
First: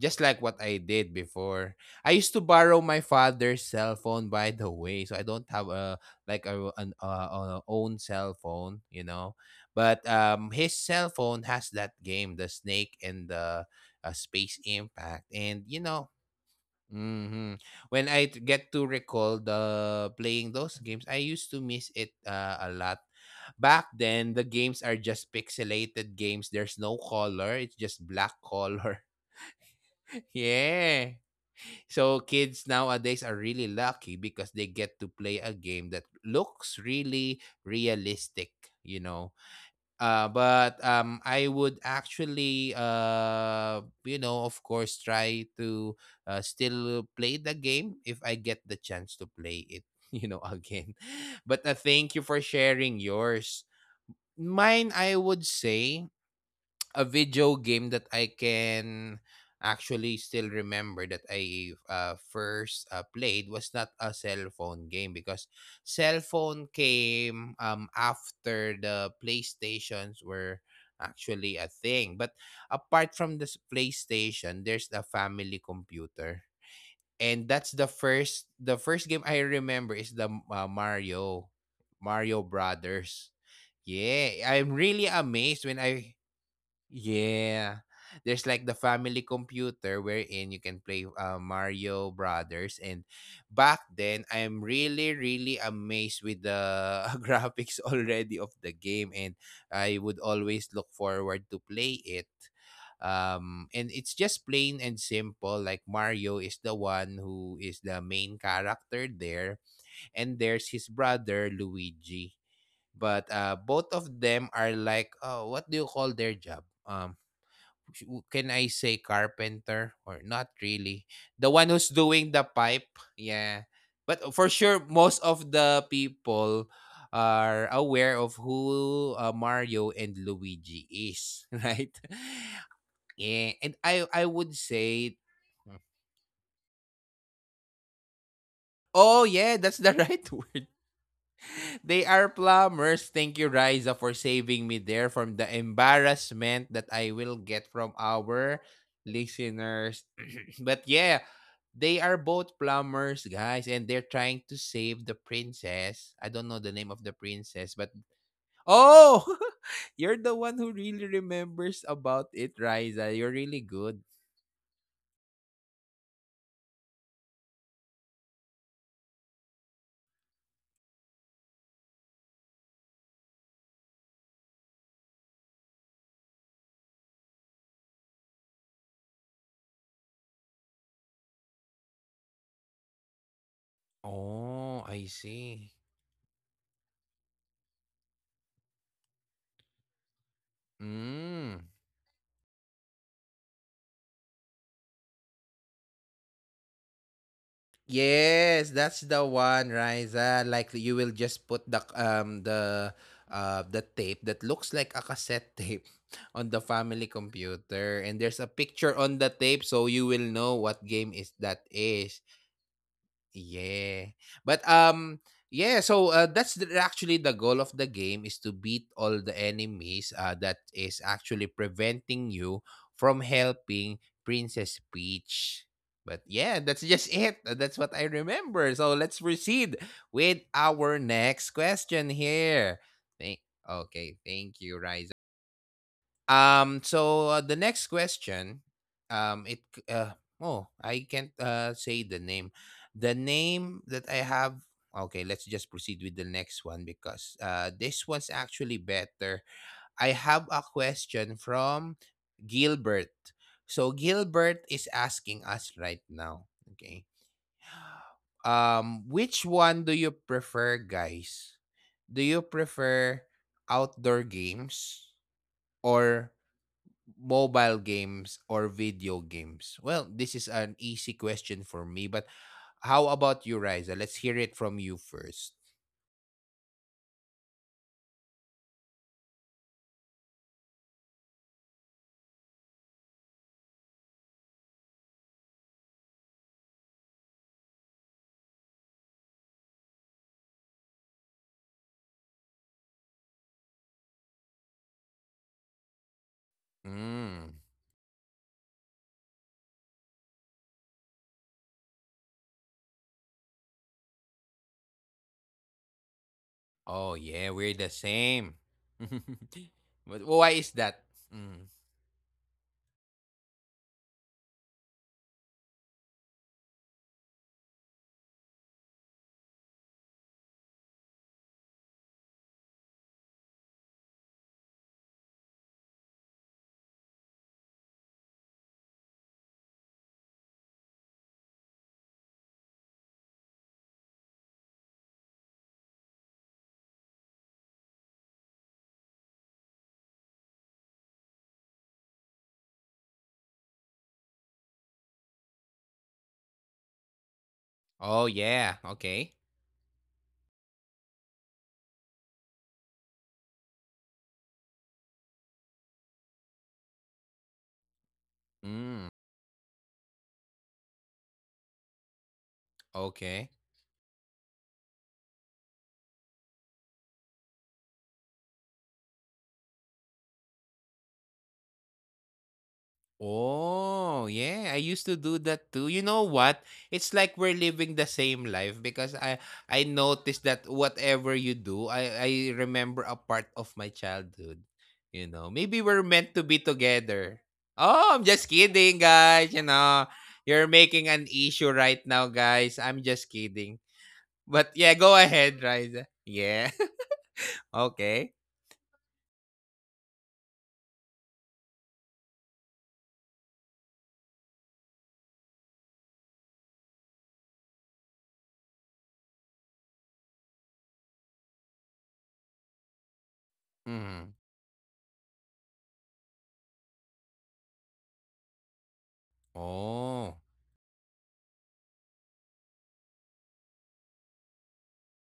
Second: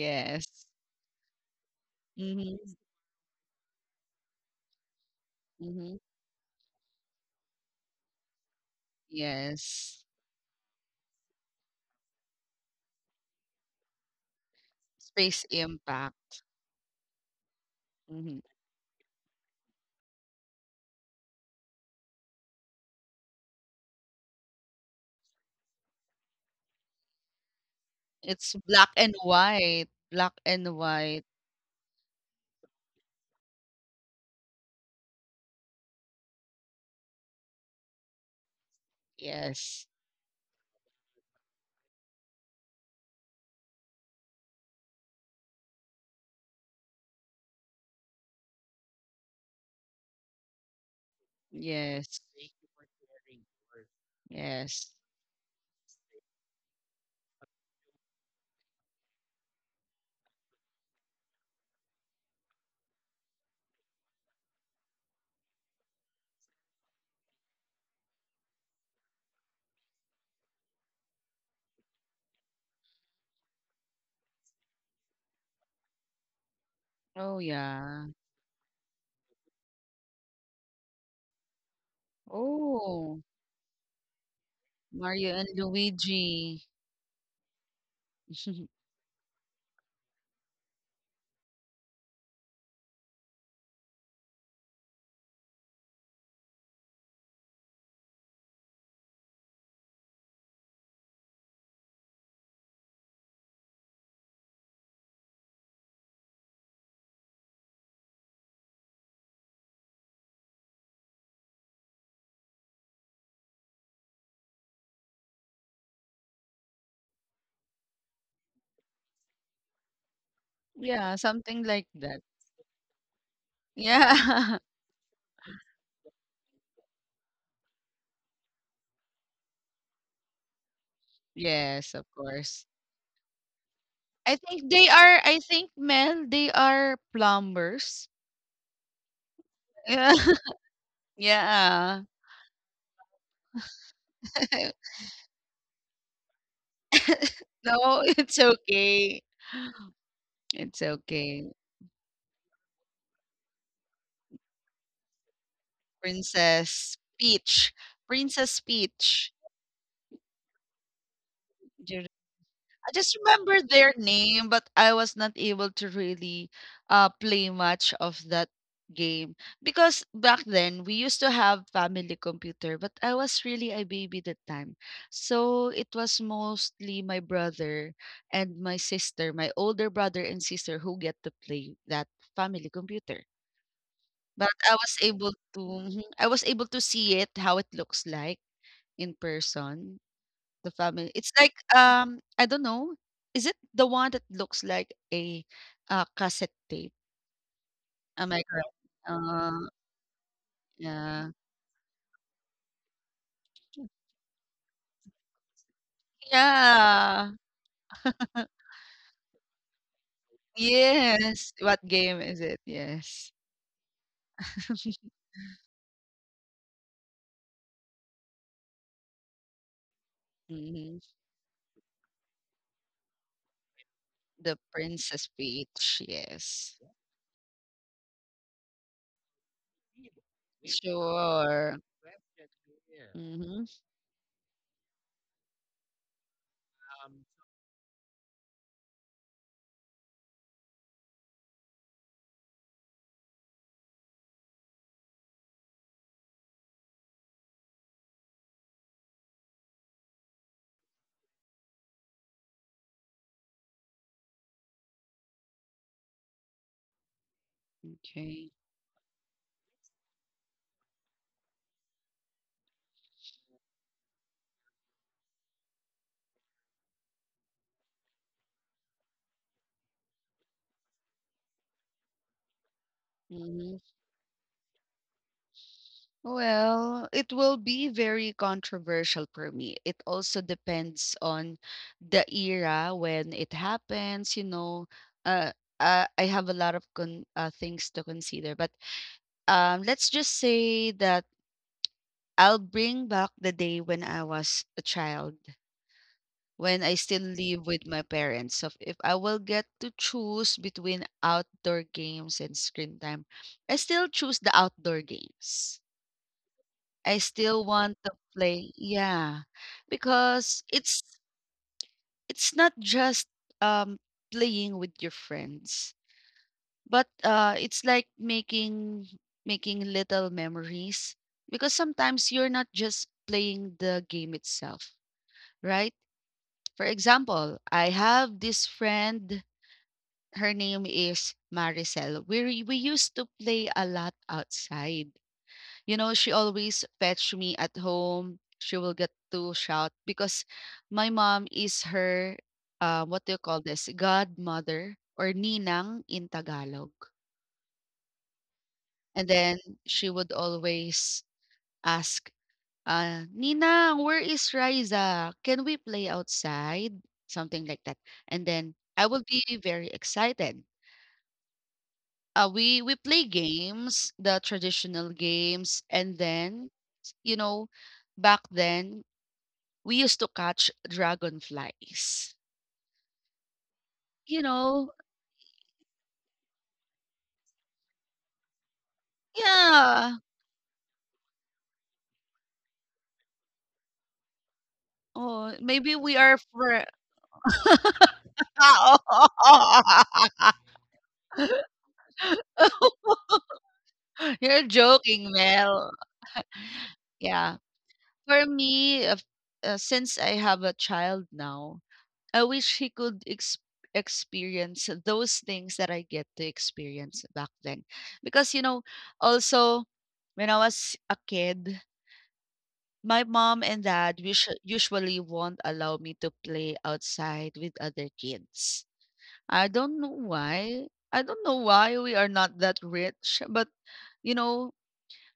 [SPEAKER 1] Just like what I did before. I used to
[SPEAKER 2] Mm-hmm.
[SPEAKER 1] borrow my father's cell phone, by the way, so I don't have a
[SPEAKER 2] Mm-hmm.
[SPEAKER 1] like a, an own cell phone, you know. But
[SPEAKER 2] Yes.
[SPEAKER 1] his cell phone has that game, the Snake and the Space Impact.
[SPEAKER 2] Space
[SPEAKER 1] And you know,
[SPEAKER 2] Impact.
[SPEAKER 1] hmm, when I
[SPEAKER 2] Mm-hmm.
[SPEAKER 1] t get to recall the playing those games, I used to miss it, a lot. Back then, the games are just pixelated games, there's no color, it's just black
[SPEAKER 2] It's black
[SPEAKER 1] color.
[SPEAKER 2] and white. Black and
[SPEAKER 1] Yeah.
[SPEAKER 2] white.
[SPEAKER 1] So kids nowadays are really lucky because they get to play a game that looks really realistic, you know?
[SPEAKER 2] Yes.
[SPEAKER 1] But I would actually, you know, of course, try to still play the game if I get the chance to play it, you know, again. But thank
[SPEAKER 2] Yes.
[SPEAKER 1] you for
[SPEAKER 2] Thank you for
[SPEAKER 1] sharing
[SPEAKER 2] sharing
[SPEAKER 1] yours.
[SPEAKER 2] yours. Yes.
[SPEAKER 1] Mine, I would say, a video game that I can actually still remember that I first played was not a cell phone game because cell phone came after the PlayStations were actually a thing. But apart from this PlayStation, there's the family computer.
[SPEAKER 2] Oh
[SPEAKER 1] And that's the
[SPEAKER 2] yeah.
[SPEAKER 1] first the first game I remember is the uh, Mario
[SPEAKER 2] Oh,
[SPEAKER 1] Brothers. Yeah, I'm really
[SPEAKER 2] Mario and
[SPEAKER 1] amazed when I,
[SPEAKER 2] Luigi.
[SPEAKER 1] yeah. There's like the family computer wherein you can play Mario Brothers, and back then I'm really really amazed with the graphics already of the game, and I would always look forward to play it. And it's just plain and simple, like Mario is the one who is the main character there, and there's his brother Luigi. But uh, both of them are like, oh, what do you call their job? Can I say carpenter or not really?
[SPEAKER 2] Yeah,
[SPEAKER 1] The
[SPEAKER 2] something
[SPEAKER 1] one
[SPEAKER 2] like
[SPEAKER 1] who's
[SPEAKER 2] that.
[SPEAKER 1] doing the pipe, yeah. But for
[SPEAKER 2] Yeah.
[SPEAKER 1] sure, most of the people are aware of who Mario and Luigi is, right?
[SPEAKER 2] Yes, of course.
[SPEAKER 1] Yeah, and I
[SPEAKER 2] I
[SPEAKER 1] would
[SPEAKER 2] think they
[SPEAKER 1] say,
[SPEAKER 2] are, I think,
[SPEAKER 1] hmm,
[SPEAKER 2] Mel, they are plumbers.
[SPEAKER 1] oh yeah, that's the
[SPEAKER 2] Yeah.
[SPEAKER 1] right word.
[SPEAKER 2] Yeah.
[SPEAKER 1] They are plumbers. Thank you, Riza, for saving me there from the embarrassment that I will get from
[SPEAKER 2] No, it's
[SPEAKER 1] our
[SPEAKER 2] okay.
[SPEAKER 1] listeners. but
[SPEAKER 2] It's
[SPEAKER 1] yeah,
[SPEAKER 2] okay.
[SPEAKER 1] they are both plumbers, guys, and they're trying to save the princess. I don't know the name
[SPEAKER 2] Princess
[SPEAKER 1] of the princess,
[SPEAKER 2] Peach.
[SPEAKER 1] but
[SPEAKER 2] Princess
[SPEAKER 1] oh,
[SPEAKER 2] Peach.
[SPEAKER 1] you're the one who really remembers
[SPEAKER 2] Do you
[SPEAKER 1] about it,
[SPEAKER 2] I
[SPEAKER 1] Riza.
[SPEAKER 2] just
[SPEAKER 1] You're really
[SPEAKER 2] remember their
[SPEAKER 1] good.
[SPEAKER 2] name, but I was not able to really play much of that game because back then we used to have family computer, but I was really a baby that time. So it was mostly my brother and my sister, my older brother and sister who get to play that family computer. But I
[SPEAKER 1] Oh, I
[SPEAKER 2] was able to
[SPEAKER 1] see.
[SPEAKER 2] I was able to see it how it looks like in person. The family it's
[SPEAKER 1] Mm.
[SPEAKER 2] like, I don't know, is it the one that looks like a, cassette tape? Am I
[SPEAKER 1] Yes,
[SPEAKER 2] correct?
[SPEAKER 1] that's the one,
[SPEAKER 2] Uh,
[SPEAKER 1] Riza. Like you will
[SPEAKER 2] yeah.
[SPEAKER 1] just put the tape that looks like a cassette tape on the family
[SPEAKER 2] Yeah.
[SPEAKER 1] computer, and there's a picture on the tape so you will know what game is
[SPEAKER 2] Yes.
[SPEAKER 1] that
[SPEAKER 2] What
[SPEAKER 1] is.
[SPEAKER 2] game is it? Yes.
[SPEAKER 1] Yeah. But yeah, so that's the, actually the goal of the game is to beat all the enemies that is
[SPEAKER 2] Mhm.
[SPEAKER 1] actually preventing you from helping
[SPEAKER 2] The
[SPEAKER 1] Princess
[SPEAKER 2] Princess
[SPEAKER 1] Peach.
[SPEAKER 2] Peach,
[SPEAKER 1] But yeah, that's
[SPEAKER 2] yes.
[SPEAKER 1] just it. That's what I remember. So let's proceed with our next
[SPEAKER 2] Sure.
[SPEAKER 1] question here. Thank-
[SPEAKER 2] Mhm.
[SPEAKER 1] okay, thank you, Riza. The next question, oh, I can't say the name. The name that I have. Okay, let's just proceed with the next one because uh, this one's actually better. I have a question from Gilbert. So Gilbert is asking us right now. Okay.
[SPEAKER 2] Okay.
[SPEAKER 1] Which one do you prefer, guys? Do you prefer outdoor games or mobile games or video games? Well, this is an easy question for me, but how about you,
[SPEAKER 2] Mhm.
[SPEAKER 1] Riza? Let's hear it from you first.
[SPEAKER 2] Well, it will be very controversial for me. It also depends on the era when it happens, you know. Uh, I have a lot of con things to consider, but let's just say that I'll bring back the day when I was a child, when I still
[SPEAKER 1] Mm.
[SPEAKER 2] live with my parents. So if I will get to choose between outdoor games and screen time, I still choose the outdoor games. I
[SPEAKER 1] Oh, yeah,
[SPEAKER 2] still
[SPEAKER 1] we're the
[SPEAKER 2] want to
[SPEAKER 1] same.
[SPEAKER 2] play. Yeah.
[SPEAKER 1] but why
[SPEAKER 2] Because
[SPEAKER 1] is
[SPEAKER 2] it's
[SPEAKER 1] that? Mm.
[SPEAKER 2] it's not just um playing with your friends, but it's like making little memories because sometimes you're not just playing the game itself, right? For example, I have this friend, her name is Maricel. We used to play a lot outside. You know, she always fetch me at home. She will get to shout because my mom is her, what do you call this, godmother or ninang in Tagalog.
[SPEAKER 1] Oh, yeah.
[SPEAKER 2] And
[SPEAKER 1] Okay.
[SPEAKER 2] then she would always ask, Ninang, where is Riza? Can we play outside? Something like that. And then I
[SPEAKER 1] Mm.
[SPEAKER 2] would be very excited. We play
[SPEAKER 1] Okay.
[SPEAKER 2] games, the traditional games, and then you know, back then we used to catch dragonflies.
[SPEAKER 1] Oh,
[SPEAKER 2] You
[SPEAKER 1] yeah, I
[SPEAKER 2] know?
[SPEAKER 1] used to do that too. You know what? It's like we're living the same life because I
[SPEAKER 2] Yeah.
[SPEAKER 1] noticed that whatever you do, I remember a part of my childhood. You know,
[SPEAKER 2] Oh,
[SPEAKER 1] maybe
[SPEAKER 2] maybe
[SPEAKER 1] we're
[SPEAKER 2] we
[SPEAKER 1] meant
[SPEAKER 2] are
[SPEAKER 1] to be
[SPEAKER 2] for
[SPEAKER 1] together. Oh, I'm just kidding, guys. You know, you're making an issue right now, guys. I'm just kidding.
[SPEAKER 2] You're
[SPEAKER 1] But yeah, go
[SPEAKER 2] joking,
[SPEAKER 1] ahead,
[SPEAKER 2] Mel.
[SPEAKER 1] Riza. Yeah.
[SPEAKER 2] Yeah.
[SPEAKER 1] okay.
[SPEAKER 2] For me, since I have a child now, I wish he could experience those things that I get to experience back then. Because, also when I was a kid, my mom and dad
[SPEAKER 1] Mm.
[SPEAKER 2] usually won't allow me to play outside with other kids. I don't know
[SPEAKER 1] Oh.
[SPEAKER 2] why. I don't know why we are not that rich, but you know,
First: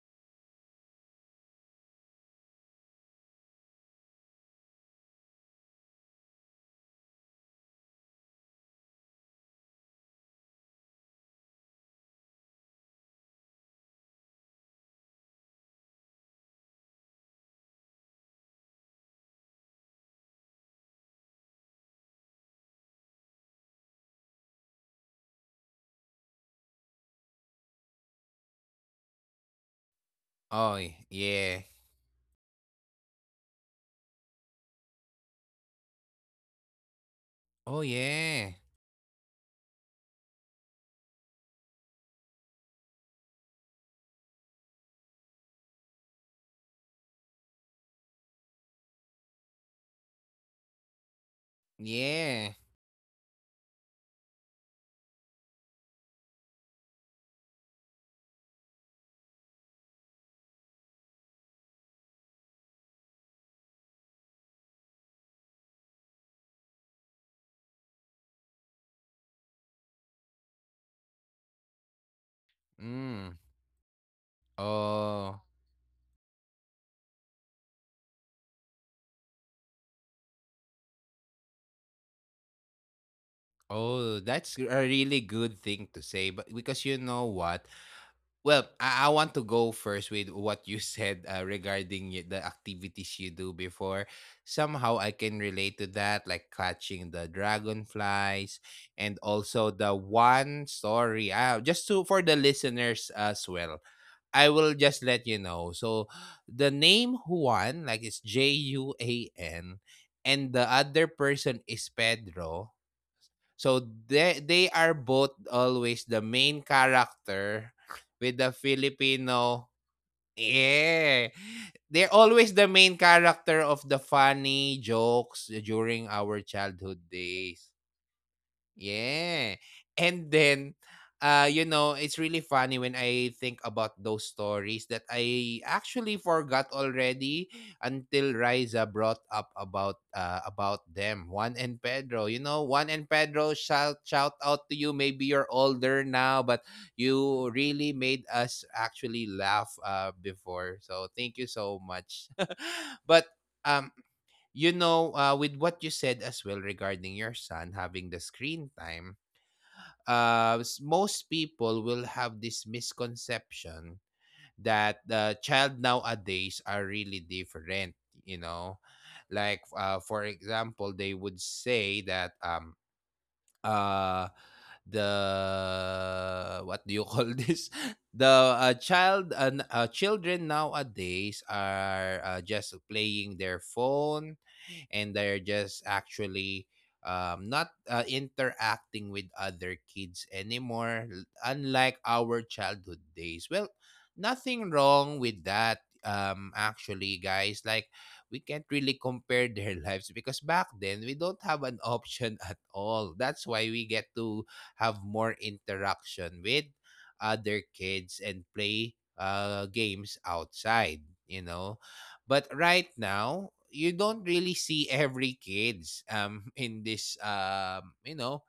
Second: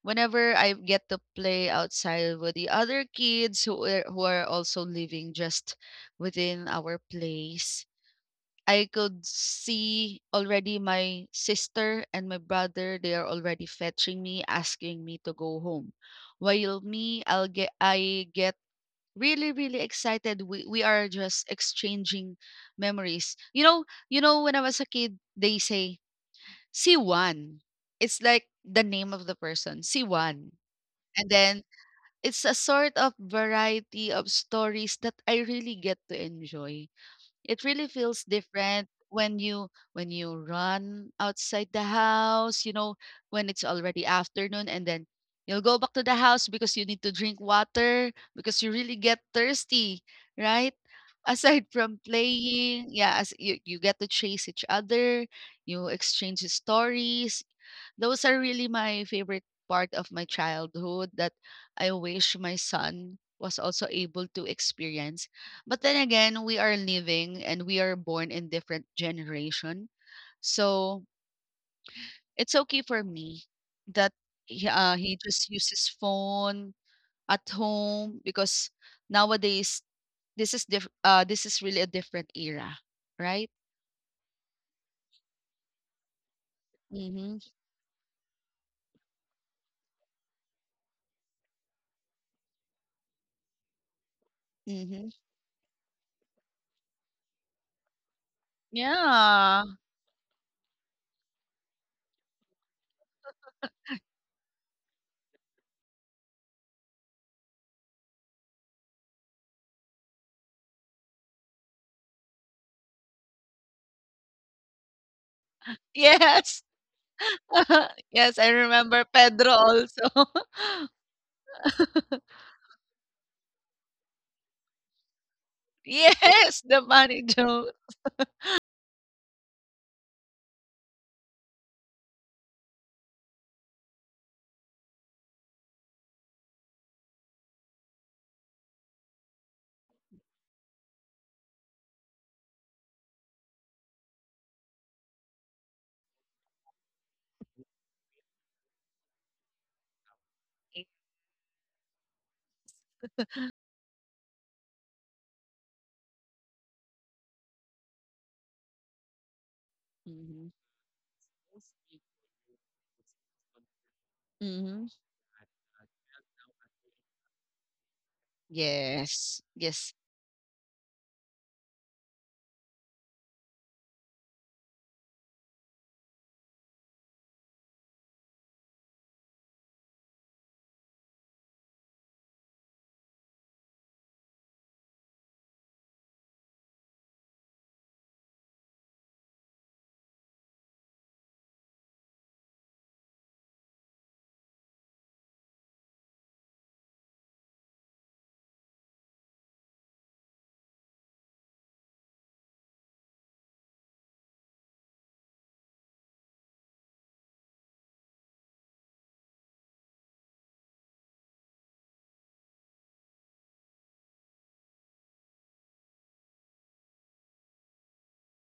[SPEAKER 2] whenever I get to play outside with the other kids who are also living just within our place, I could see already my sister and my brother, they are already fetching me asking me to go home. While me, I get really really excited. We are just exchanging memories. When I was a kid, they say C1. It's like the name of the person, C1.
[SPEAKER 1] Oh,
[SPEAKER 2] And
[SPEAKER 1] yeah.
[SPEAKER 2] then it's a sort of variety of stories that I really get to enjoy. It
[SPEAKER 1] Oh,
[SPEAKER 2] really feels
[SPEAKER 1] yeah.
[SPEAKER 2] different when you run outside the house, when it's already afternoon and then you'll go back to the house because you need to drink water because you really get thirsty, right? Aside from
[SPEAKER 1] Yeah.
[SPEAKER 2] playing, yeah, as you get to chase each other, you exchange stories. Those are really my favorite part of my childhood that I wish my son was also able to experience, but then again, we are living and we are born in different generation. So it's okay for
[SPEAKER 1] Mm.
[SPEAKER 2] me that he
[SPEAKER 1] Oh.
[SPEAKER 2] just uses phone at home, because nowadays this is really a different era, right?
[SPEAKER 1] Oh, that's a really good thing to say. But because you know
[SPEAKER 2] Mm-hmm.
[SPEAKER 1] what? Well, I want to go first with what you said regarding the activities you do before. Somehow I
[SPEAKER 2] Mm-hmm.
[SPEAKER 1] can relate to that, like catching the dragonflies, and
[SPEAKER 2] Yeah.
[SPEAKER 1] also the one story. Just to for the listeners as well. I will just let you know. So the name Juan, like it's Juan, and the other person is Pedro. So they are both always the main
[SPEAKER 2] Yes.
[SPEAKER 1] character
[SPEAKER 2] Yes,
[SPEAKER 1] with
[SPEAKER 2] I
[SPEAKER 1] the
[SPEAKER 2] remember Pedro
[SPEAKER 1] Filipino.
[SPEAKER 2] also.
[SPEAKER 1] Yeah. They're always the main character of the funny jokes during our
[SPEAKER 2] Yes, the
[SPEAKER 1] childhood
[SPEAKER 2] money
[SPEAKER 1] days.
[SPEAKER 2] joke.
[SPEAKER 1] Yeah. And then, you know, it's really funny when I think about those stories that I actually forgot already until Riza brought up about them. Juan and Pedro, you know, Juan and Pedro, shout out to you. Maybe you're older now, but you really made us actually laugh before. So thank you so much. But um, you know, with what you said as well regarding your son having the screen time,
[SPEAKER 2] Mm-hmm.
[SPEAKER 1] most people will have this misconception
[SPEAKER 2] Mm-hmm.
[SPEAKER 1] that the child nowadays are really different. You know,
[SPEAKER 2] Yes.
[SPEAKER 1] like
[SPEAKER 2] Yes.
[SPEAKER 1] for example, they would say that uh the what do you call this the child and children nowadays are just playing their phone and they're just actually not interacting with other kids anymore unlike our childhood days. Well, nothing wrong with that, actually, guys. Like we can't really compare their lives because back then we don't have an option at all. That's why we get to have more interaction with other kids and play games outside, you know. But right now, you don't really see every kids um in this um you know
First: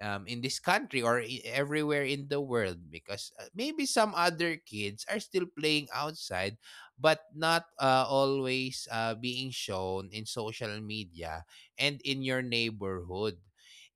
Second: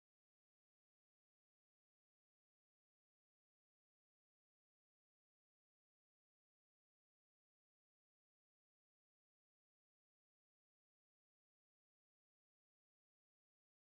[SPEAKER 1] um, in this country or everywhere in the world because maybe some other kids are still playing outside but not always being shown in social media and in your neighborhood.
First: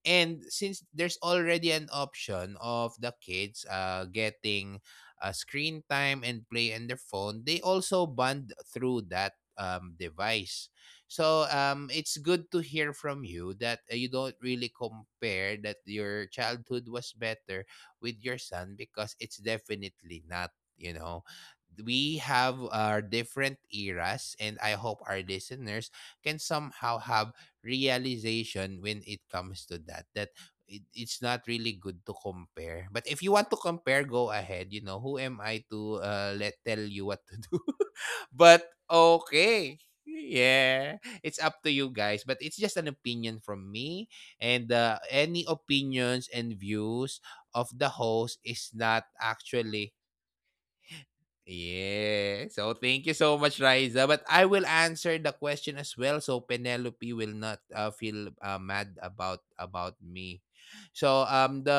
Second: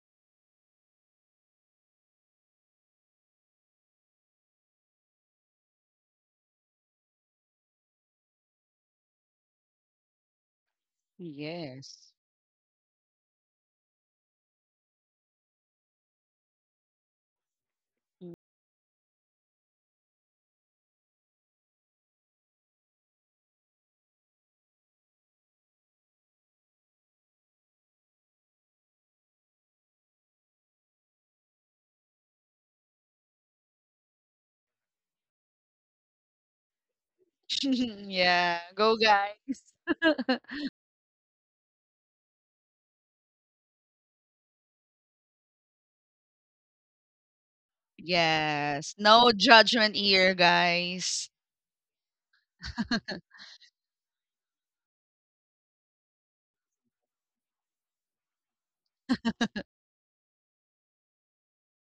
[SPEAKER 1] And since there's already an option of the kids getting screen time and play on their phone, they also bond through that device. So
[SPEAKER 2] Yes.
[SPEAKER 1] it's good to hear from you that you don't really compare that your childhood was better with
[SPEAKER 2] Mm.
[SPEAKER 1] your son, because it's definitely not, you know. We have our different eras, and I hope our listeners can somehow have realization when it comes to that, that it's not really good to compare. But if you want to compare, go ahead. You know, who am I to let tell you what to do?
[SPEAKER 2] Yeah,
[SPEAKER 1] But
[SPEAKER 2] go guys.
[SPEAKER 1] okay, yeah, it's up to you guys, but it's just an opinion from me. And any opinions and views of the host is
[SPEAKER 2] Yes.
[SPEAKER 1] not
[SPEAKER 2] No judgment
[SPEAKER 1] actually.
[SPEAKER 2] here, guys.
[SPEAKER 1] Yeah. So thank you so much, Riza. But I will answer the question as well, so Penelope will not feel mad about me. So the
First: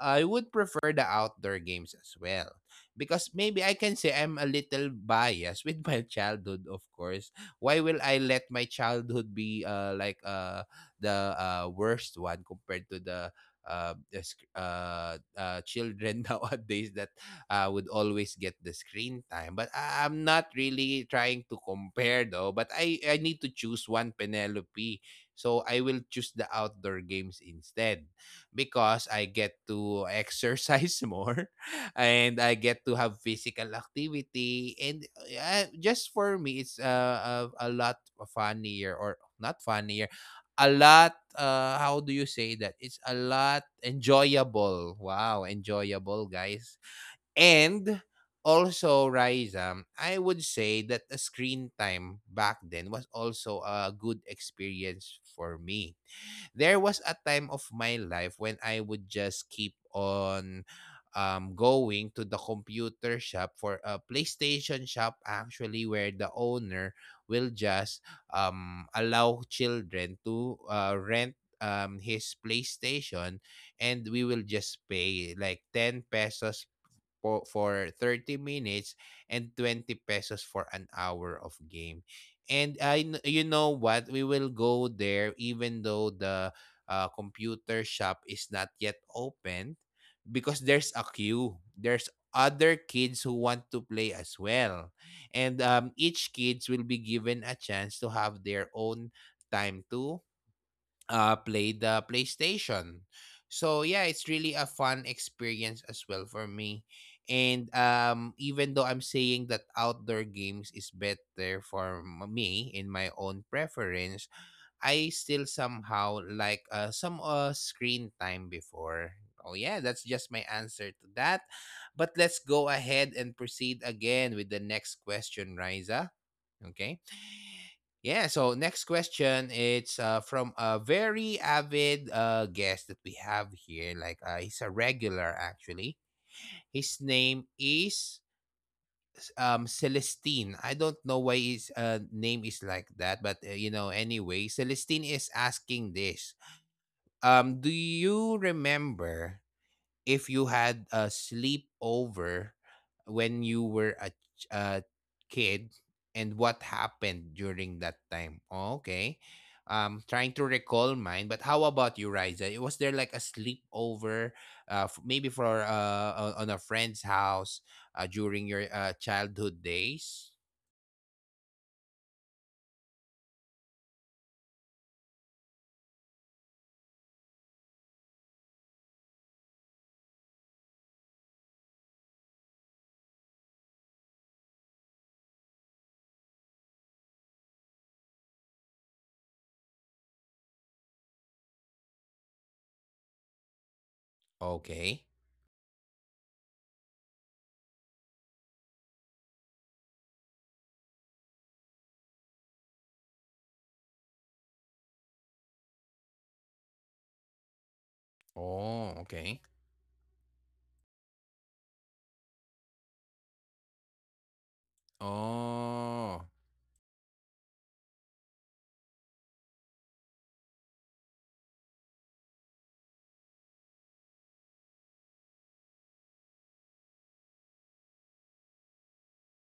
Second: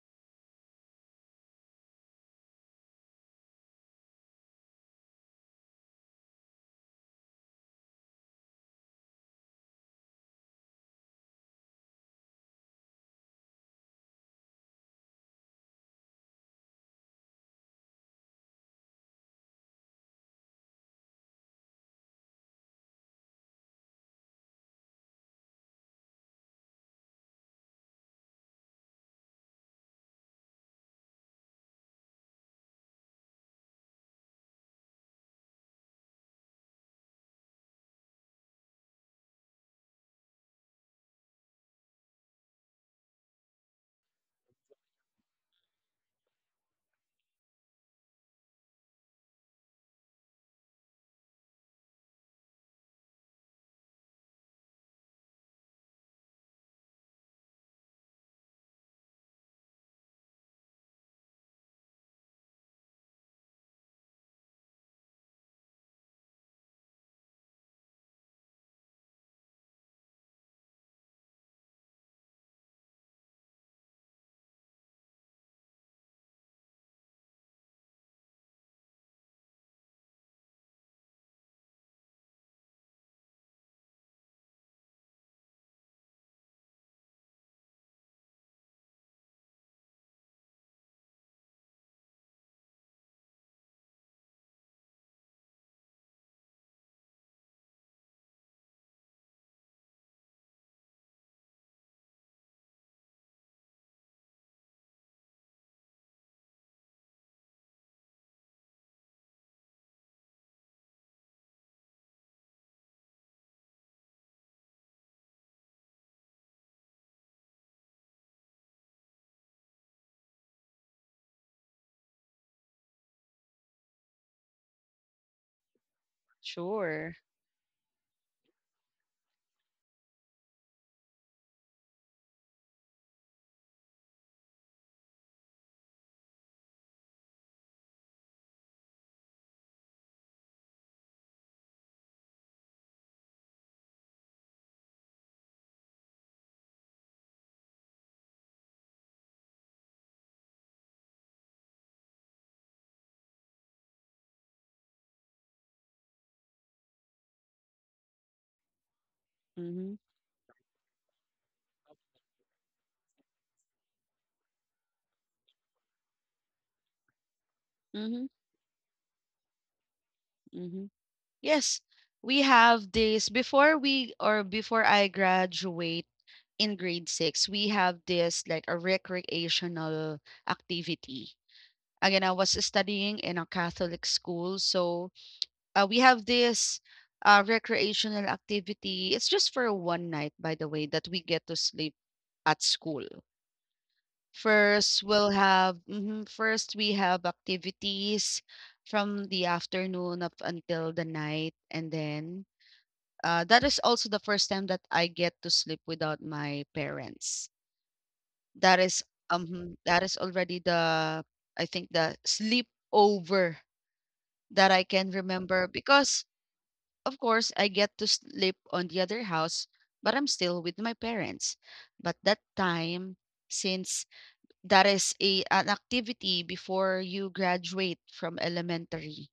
[SPEAKER 1] I would prefer the outdoor games as well because maybe I can say I'm a little biased with my childhood. Of course, why will I let my childhood be like the worst one compared to the children nowadays that would always get the screen time. But I'm not really trying to compare though. But I need to choose one, Penelope. So I will choose the outdoor games instead because I get to exercise more and I get to have physical activity. And just for me, it's a lot funnier, or not funnier. A lot, how do you say that? It's a lot enjoyable. Wow, enjoyable, guys. And also, Raisa, I would say that the screen time back then was also a good experience for me. There was a time of my life when I would just keep on going to the computer shop, for a PlayStation shop, actually, where the owner will just allow children to rent his PlayStation, and we will just pay like 10 pesos po for 30 minutes and 20 pesos for an hour of game. And you know what, we will go there even though the computer shop is not yet open because there's a queue. There's other kids who want to play as well. And each kids will be given a chance to have their own time to play the PlayStation. So yeah, it's really a fun experience as well for me. And even though I'm saying that outdoor games is better for me in my own preference, I still somehow like some screen time before. Oh yeah, that's just my answer to that. But let's go ahead and proceed again with the next question, Riza. Okay.
[SPEAKER 2] Sure.
[SPEAKER 1] Yeah, so next question, it's from a very avid guest that we have here. Like he's a regular, actually. His name is Celestine. I don't know why his name is like that, but you know, anyway, Celestine is asking this. Do you remember if you had a sleepover when you were a kid, and what happened during that time? Oh, okay.
[SPEAKER 2] Mm-hmm.
[SPEAKER 1] Trying to recall mine, but how about you, Riza? Was there like a sleepover, maybe on a friend's house,
[SPEAKER 2] Mm-hmm.
[SPEAKER 1] during your childhood days?
[SPEAKER 2] Mm-hmm. Yes, we have this before we or before I graduate in grade six. We have this like a recreational activity. Again, I was studying in a Catholic school, so we have this recreational activity. It's just for one night, by the way, that we get to sleep at school.
[SPEAKER 1] Okay.
[SPEAKER 2] First, we have activities from the afternoon up until the night, and then that is also the first time that I get to sleep without my parents. That
[SPEAKER 1] Oh,
[SPEAKER 2] is
[SPEAKER 1] okay.
[SPEAKER 2] that is already the I think the sleepover that I can remember.
[SPEAKER 1] Oh,
[SPEAKER 2] Because of course, I get to sleep on the other house, but I'm still with my parents. But that time, since that is a an activity before you graduate from elementary,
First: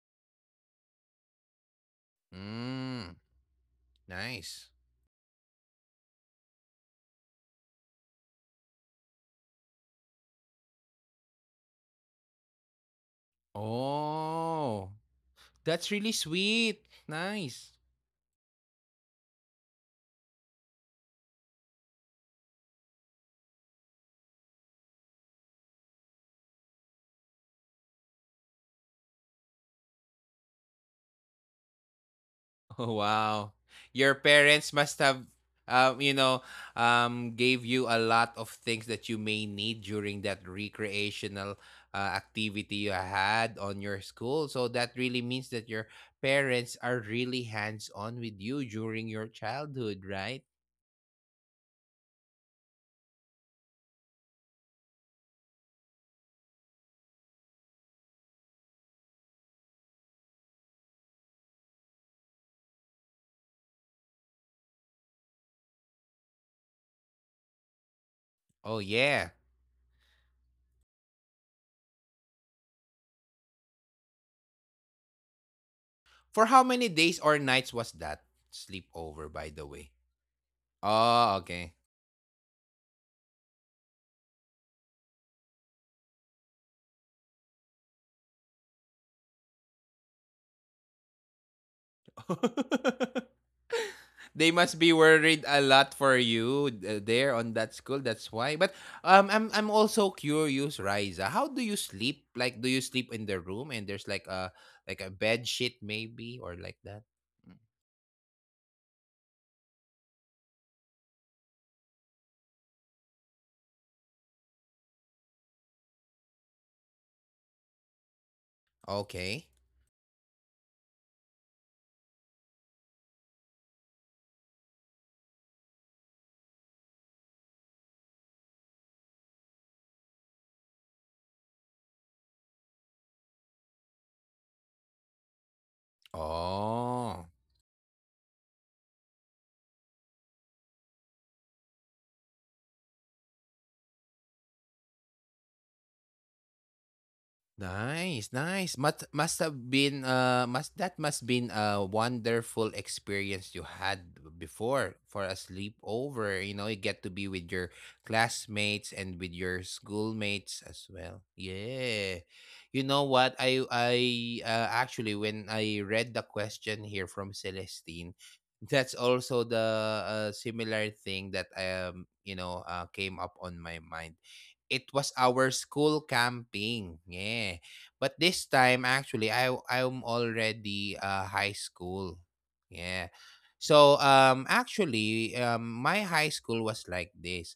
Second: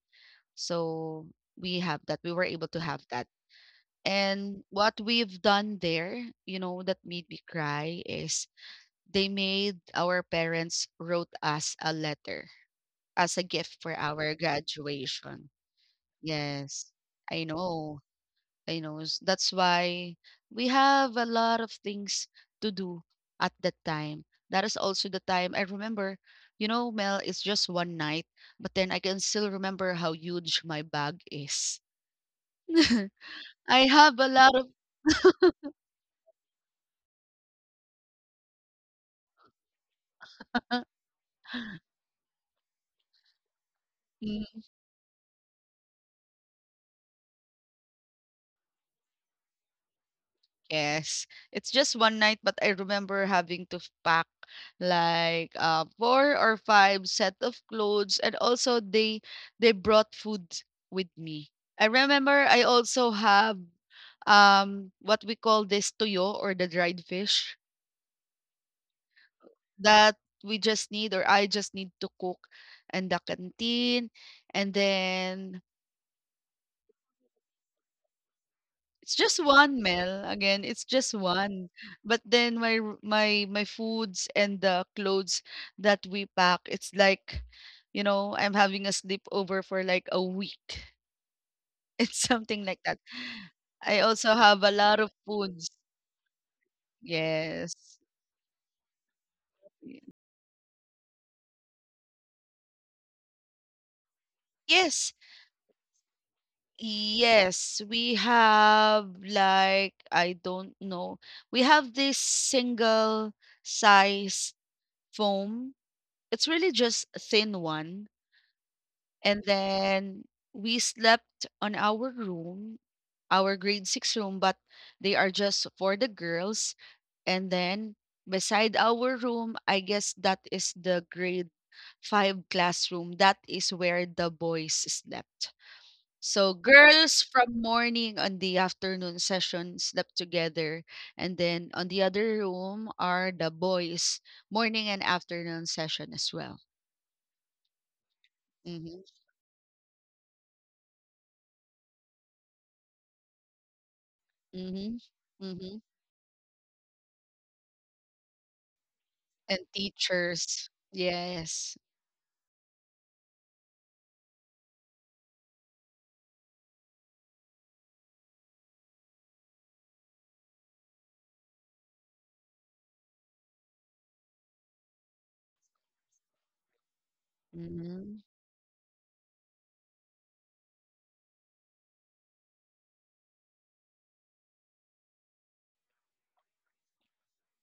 [SPEAKER 2] so we have that. We were able to have
[SPEAKER 1] mm,
[SPEAKER 2] that. And
[SPEAKER 1] nice.
[SPEAKER 2] what we've done there, you know, that made me cry is they made our parents wrote us a letter as a gift for our
[SPEAKER 1] Oh,
[SPEAKER 2] graduation.
[SPEAKER 1] that's really sweet.
[SPEAKER 2] Yes, I
[SPEAKER 1] Nice.
[SPEAKER 2] know. You know, that's why we have a lot of things to do at that time. That is also the time I remember, you know, Mel, it's just one night, but then I can still remember how huge my bag is.
[SPEAKER 1] Oh, wow.
[SPEAKER 2] I
[SPEAKER 1] Your
[SPEAKER 2] have a lot of
[SPEAKER 1] parents must have, you know, gave you a lot of things that you may need during that recreational activity you had on your school.
[SPEAKER 2] Mm,
[SPEAKER 1] So that really means that your parents are really hands on with you during your childhood, right?
[SPEAKER 2] yes. It's just one night, but I remember having to pack like four or five set of clothes, and also they brought food with me. I remember I also have what we call this tuyo or the dried fish
[SPEAKER 1] Oh, yeah.
[SPEAKER 2] that we just need or I just need to cook in the canteen. And then
[SPEAKER 1] For how many days or nights was that
[SPEAKER 2] it's
[SPEAKER 1] sleepover,
[SPEAKER 2] just
[SPEAKER 1] by the
[SPEAKER 2] one
[SPEAKER 1] way?
[SPEAKER 2] meal. Again, it's just
[SPEAKER 1] Oh,
[SPEAKER 2] one.
[SPEAKER 1] okay.
[SPEAKER 2] But then my r- my foods and the clothes that we pack, it's like, I'm having a sleepover for like a week. It's something like that. I also
[SPEAKER 1] They
[SPEAKER 2] have a
[SPEAKER 1] must be
[SPEAKER 2] lot of
[SPEAKER 1] worried a
[SPEAKER 2] foods.
[SPEAKER 1] lot for you there on that
[SPEAKER 2] Yes.
[SPEAKER 1] school. That's why. But I'm also curious, Riza. How do you sleep? Like, do you sleep in the room and there's like a
[SPEAKER 2] Yes,
[SPEAKER 1] bed sheet maybe or like that? Mm,
[SPEAKER 2] yes, we have like, I don't know. We have this single size foam. It's really just a thin one. And
[SPEAKER 1] okay.
[SPEAKER 2] then we slept on our room, our grade six room, but they are just for the girls. And then beside our room, I guess that is the grade five classroom. That is where the boys slept. So girls
[SPEAKER 1] Oh.
[SPEAKER 2] from morning on the afternoon session slept together, and then on the other room are the boys morning and afternoon session as well.
[SPEAKER 1] Nice, nice.
[SPEAKER 2] Mhm.
[SPEAKER 1] Must have been must that must been a wonderful experience you had before
[SPEAKER 2] Mhm.
[SPEAKER 1] for a
[SPEAKER 2] Mhm.
[SPEAKER 1] sleepover. You know, you get to be with your classmates and with
[SPEAKER 2] And
[SPEAKER 1] your schoolmates
[SPEAKER 2] teachers.
[SPEAKER 1] as well.
[SPEAKER 2] Yes.
[SPEAKER 1] Yeah. You know what? I actually, when I read the question here from Celestine, that's also the similar thing that came up on my mind. It was our school camping. Yeah.
[SPEAKER 2] Mhm.
[SPEAKER 1] But this time, actually, I'm already high school. Yeah. So actually my high school was like this.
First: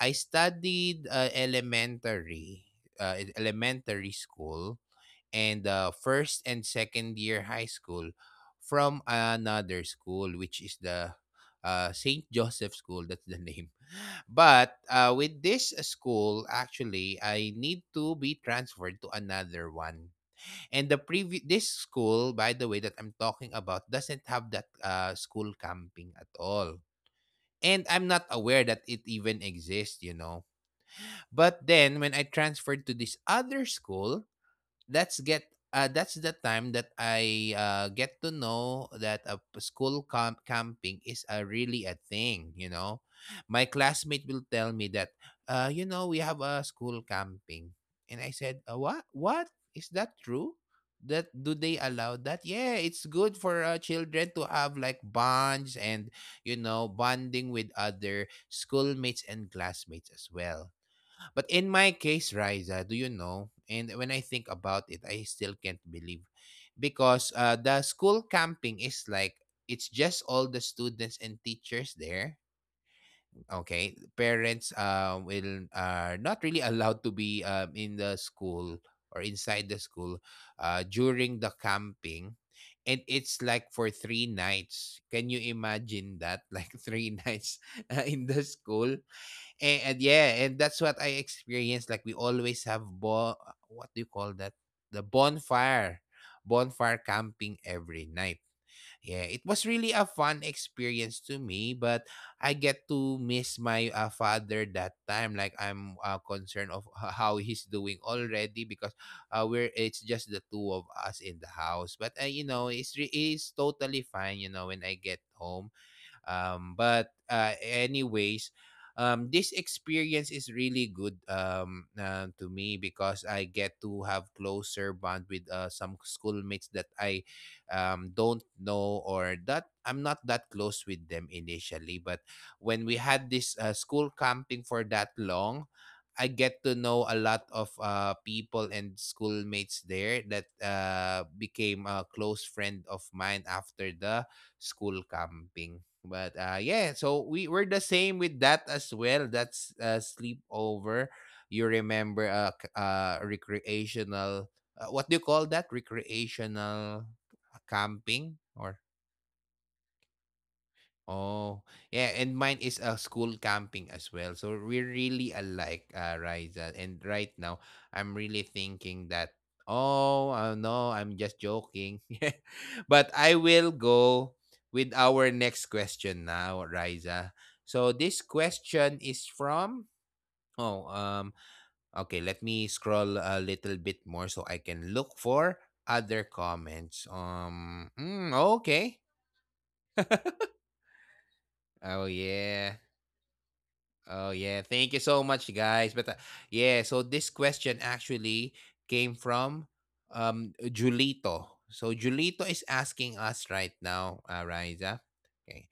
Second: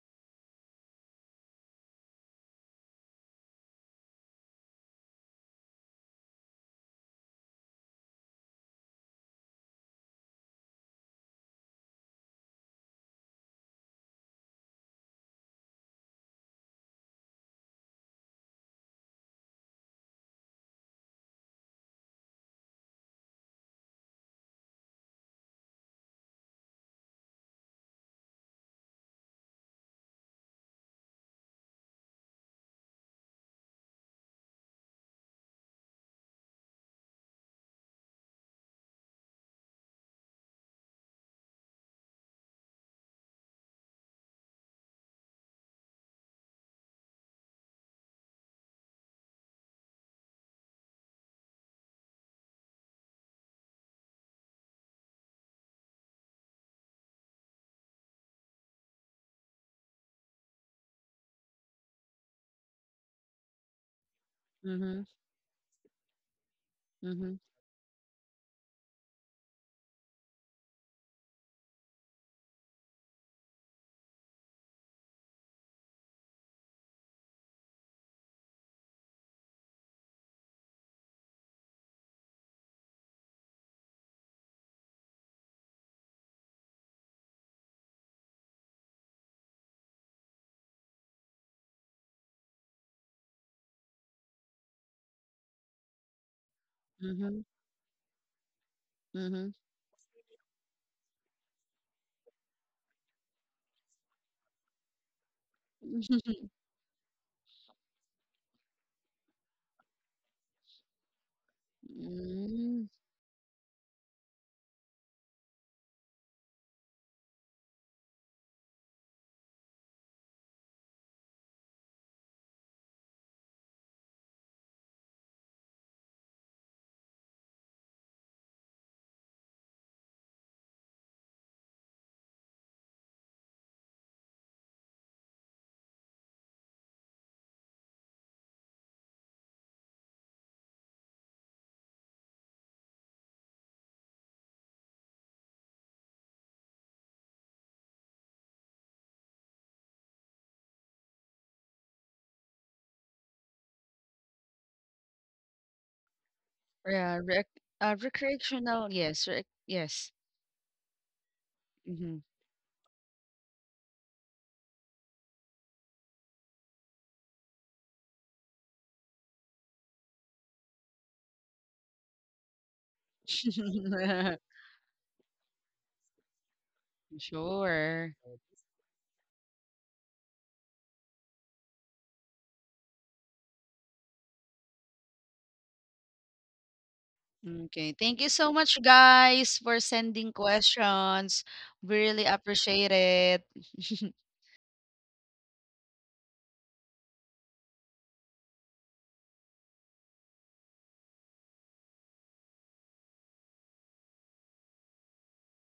[SPEAKER 1] I studied elementary elementary school and first and second year high school from another school, which is the St. Joseph School. That's the name. But with this school, actually, I need to be transferred to another one. And the previous this school, by the way, that I'm talking about, doesn't have that school camping at all. And I'm not aware that it even exists, you know. But then when I transferred to this other school, that's the time that I get to know that school camping is a really a thing. You know, my classmate will tell me that, you know, we have a school camping, and I said, what? What, is that true? That, do they allow that? Yeah, it's good for children to have like bonds and you know, bonding with other schoolmates and classmates as well. But in my case, Riza, do you know? And when I think about it,
[SPEAKER 2] Mhm.
[SPEAKER 1] I still can't believe, because
[SPEAKER 2] Mhm.
[SPEAKER 1] the school camping is like, it's just all the students and teachers there. Okay, parents will are not really allowed to be in the school or inside the school during the camping. And it's like for three nights. Can you imagine that? Like three nights in the school. And, yeah, and that's what I experienced. Like we always have what do you call that? The bonfire, bonfire
[SPEAKER 2] Mhm.
[SPEAKER 1] camping every night. Yeah, it
[SPEAKER 2] Mhm.
[SPEAKER 1] was really a fun experience to me, but I get to miss my father that time. Like I'm concerned of how he's doing already, because we're it's just the two of us in the house. But you know,
[SPEAKER 2] Mm.
[SPEAKER 1] it's it's totally fine. You know, when I get home. But anyways, this experience is really good, to me, because I get to have closer bond with some schoolmates that I don't know or that I'm not that close with them initially. But when we had this school camping for that long, I get to know a lot of people and schoolmates there that became a close friend of mine after the school camping. But yeah, so we we're the same with that as well. That's sleepover. You remember recreational, what do you call that? Recreational
[SPEAKER 2] Yeah,
[SPEAKER 1] camping, or.
[SPEAKER 2] recreational. Yes. Yes.
[SPEAKER 1] Oh, yeah,
[SPEAKER 2] Mhm.
[SPEAKER 1] and mine is a school camping as well. So we're really alike, Riza. And right now, I'm really thinking that, oh, no, I'm just joking. But I will go with our next question now, Riza. So
[SPEAKER 2] Sure.
[SPEAKER 1] this question is from, oh, okay, let me scroll a little bit more so I can look for other comments.
[SPEAKER 2] Okay, thank you
[SPEAKER 1] Mm,
[SPEAKER 2] so much,
[SPEAKER 1] okay.
[SPEAKER 2] guys, for sending questions. We
[SPEAKER 1] Oh,
[SPEAKER 2] really
[SPEAKER 1] yeah.
[SPEAKER 2] appreciate it.
[SPEAKER 1] Oh yeah, thank you so much, guys. But yeah, so this question actually came from Julito. So Julito is asking us right now, Riza. Okay,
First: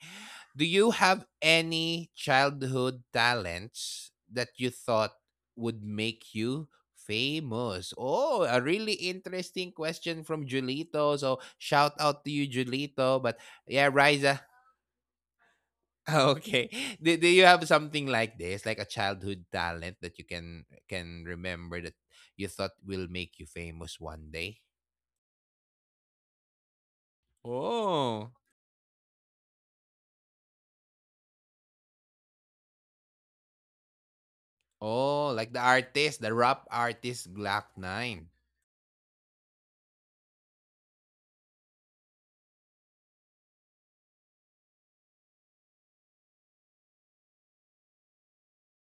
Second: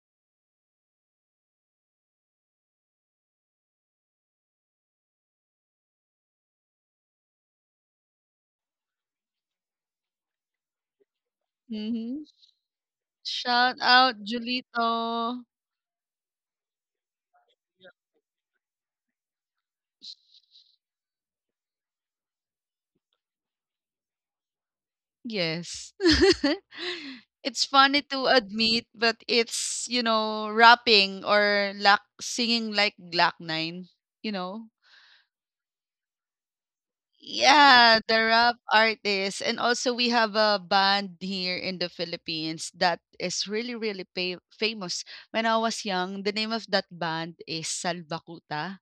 [SPEAKER 1] do you have any childhood talents that you thought would make you famous? Oh, a really interesting question from Julito. So shout out
[SPEAKER 2] Mhm.
[SPEAKER 1] to you, Julito. But
[SPEAKER 2] Shout
[SPEAKER 1] yeah,
[SPEAKER 2] out,
[SPEAKER 1] Riza,
[SPEAKER 2] Julito.
[SPEAKER 1] oh, okay. Do you have something like this, like a childhood talent that you can remember that you thought will make you famous one day?
[SPEAKER 2] Yes. It's funny to
[SPEAKER 1] Oh.
[SPEAKER 2] admit, but it's, rapping or lak singing like Glock 9, you know?
[SPEAKER 1] Oh, like the artist, the rap artist Glock
[SPEAKER 2] Yeah,
[SPEAKER 1] Nine.
[SPEAKER 2] the rap artists. And also we have a band here in the Philippines that is really, really famous. When I was young, the name of that band is Salvakuta.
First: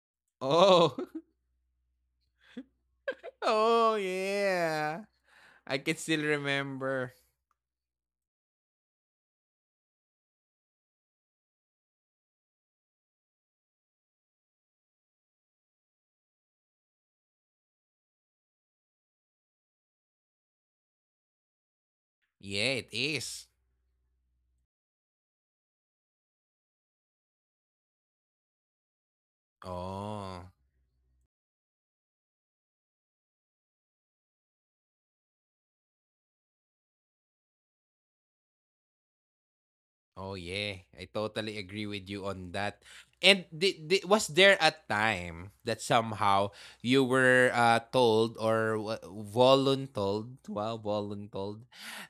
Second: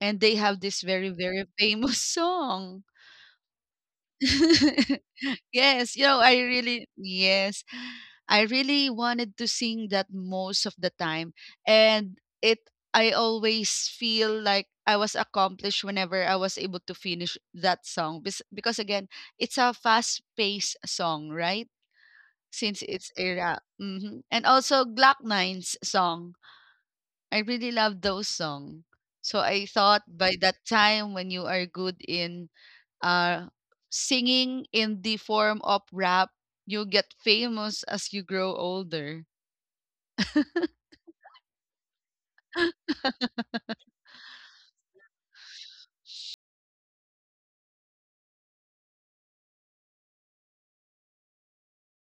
[SPEAKER 2] And they have this
[SPEAKER 1] Oh.
[SPEAKER 2] very, very famous song.
[SPEAKER 1] oh, yeah. I
[SPEAKER 2] Yes,
[SPEAKER 1] can still remember.
[SPEAKER 2] yes, I really wanted to sing that most of the time. And I always feel like I was accomplished whenever I was able to finish that song. Because again, it's a fast paced song, right?
[SPEAKER 1] Yeah,
[SPEAKER 2] Since
[SPEAKER 1] it
[SPEAKER 2] it's a
[SPEAKER 1] is.
[SPEAKER 2] rap. And also Glock 9's song. I really love those songs. So I thought by
[SPEAKER 1] Oh.
[SPEAKER 2] that time, when you are good in uh, singing in the form of rap, you get famous as you grow older.
[SPEAKER 1] Oh yeah, I totally agree with you on that. And was there a time that somehow you were told or voluntold? Wow, voluntold.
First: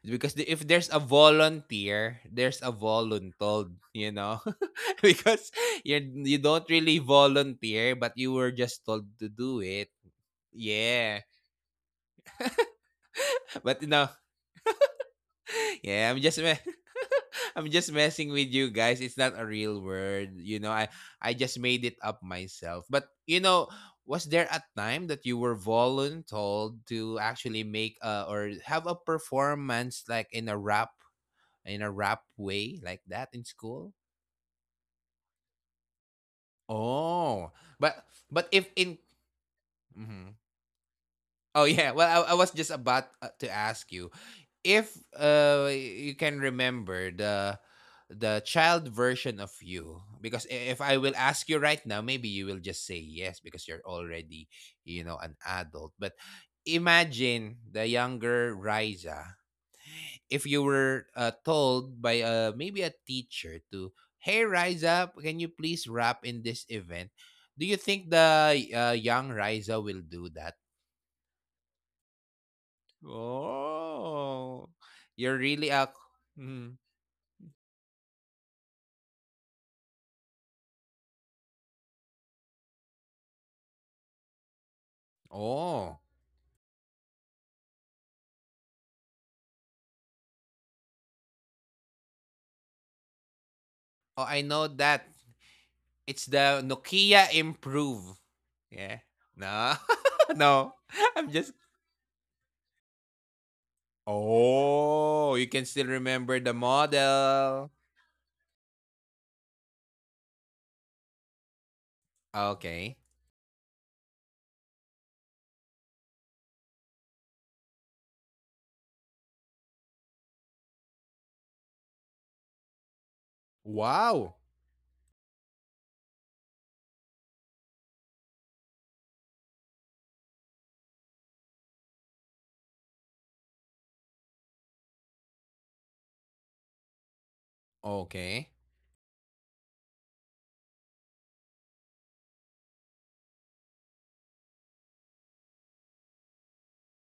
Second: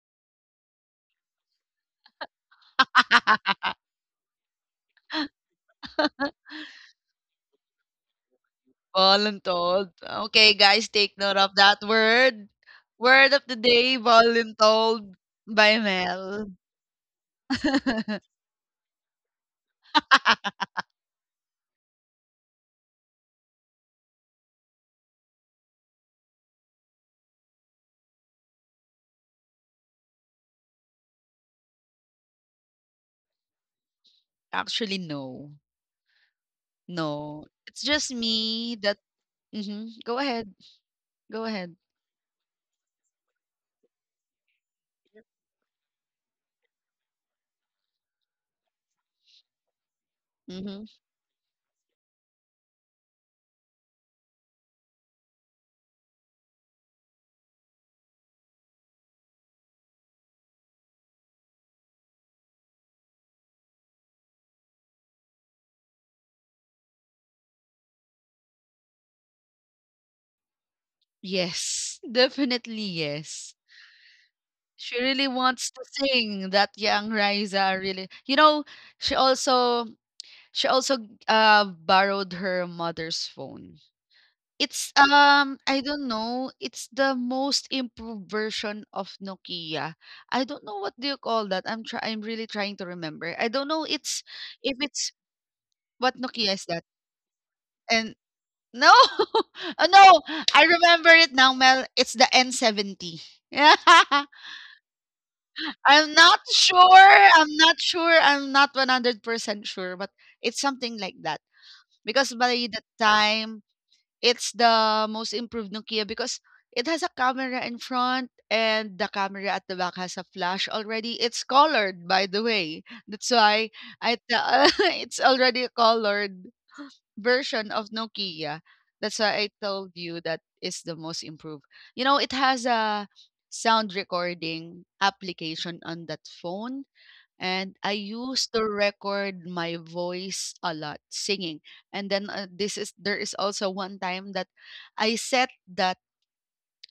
[SPEAKER 1] Because if there's a volunteer, there's a voluntold, you know? Because you you don't really volunteer, but you were just told to do it.
[SPEAKER 2] Voluntold. Okay, guys, take
[SPEAKER 1] Yeah.
[SPEAKER 2] note of that word. Word of the
[SPEAKER 1] But
[SPEAKER 2] day,
[SPEAKER 1] no.
[SPEAKER 2] voluntold by
[SPEAKER 1] Yeah, I'm just
[SPEAKER 2] Mel.
[SPEAKER 1] I'm just messing with you guys. It's not a real word. I just made it up myself. But you know, was there a time that you were voluntold to actually make a, or have a performance like in a rap way like that in school?
[SPEAKER 2] Actually, no.
[SPEAKER 1] Oh,
[SPEAKER 2] No. It's
[SPEAKER 1] but
[SPEAKER 2] just
[SPEAKER 1] but if
[SPEAKER 2] me
[SPEAKER 1] in.
[SPEAKER 2] that. Go
[SPEAKER 1] Mhm.
[SPEAKER 2] ahead. Go
[SPEAKER 1] Oh
[SPEAKER 2] ahead.
[SPEAKER 1] yeah. Well, I was just about to ask you if you can remember the child version of you because if
[SPEAKER 2] hmm
[SPEAKER 1] I will ask you right now, maybe you will just say yes because you're already you know an adult. But imagine the younger Riza if you were told by maybe a teacher to, hey Riza, can you please rap in this event? Do you think the young Riza will do that?
[SPEAKER 2] Yes. Definitely, yes.
[SPEAKER 1] Oh,
[SPEAKER 2] She really
[SPEAKER 1] you're really
[SPEAKER 2] wants
[SPEAKER 1] a
[SPEAKER 2] to sing,
[SPEAKER 1] mm.
[SPEAKER 2] that young Riza really. You know, she also She also borrowed her mother's phone. It's I
[SPEAKER 1] Oh.
[SPEAKER 2] don't know, it's the most improved version of Nokia. I don't know what do you call that. I'm really trying to remember. I don't know
[SPEAKER 1] Oh,
[SPEAKER 2] it's
[SPEAKER 1] I know
[SPEAKER 2] if
[SPEAKER 1] that.
[SPEAKER 2] it's
[SPEAKER 1] It's
[SPEAKER 2] what
[SPEAKER 1] the
[SPEAKER 2] Nokia is that.
[SPEAKER 1] Nokia Improve.
[SPEAKER 2] And
[SPEAKER 1] Yeah.
[SPEAKER 2] no. Oh,
[SPEAKER 1] No.
[SPEAKER 2] no,
[SPEAKER 1] no.
[SPEAKER 2] I remember
[SPEAKER 1] I'm
[SPEAKER 2] it
[SPEAKER 1] just.
[SPEAKER 2] now, Mel. It's the N70. Yeah.
[SPEAKER 1] Oh, you can still
[SPEAKER 2] I'm
[SPEAKER 1] remember
[SPEAKER 2] not
[SPEAKER 1] the
[SPEAKER 2] sure. I'm
[SPEAKER 1] model.
[SPEAKER 2] not sure. I'm not 100% sure, but it's something like that. Because by the
[SPEAKER 1] Okay.
[SPEAKER 2] time It's the most improved Nokia, because it has a camera in front and the camera at the back has a flash already. It's colored, by the way. That's why I
[SPEAKER 1] Wow.
[SPEAKER 2] tell it's already a colored version of Nokia. That's why I told you that is the most improved. You know, it has a sound recording application on that phone, and I
[SPEAKER 1] Okay.
[SPEAKER 2] used to record my voice a lot singing. And then this is there is also one time that I set that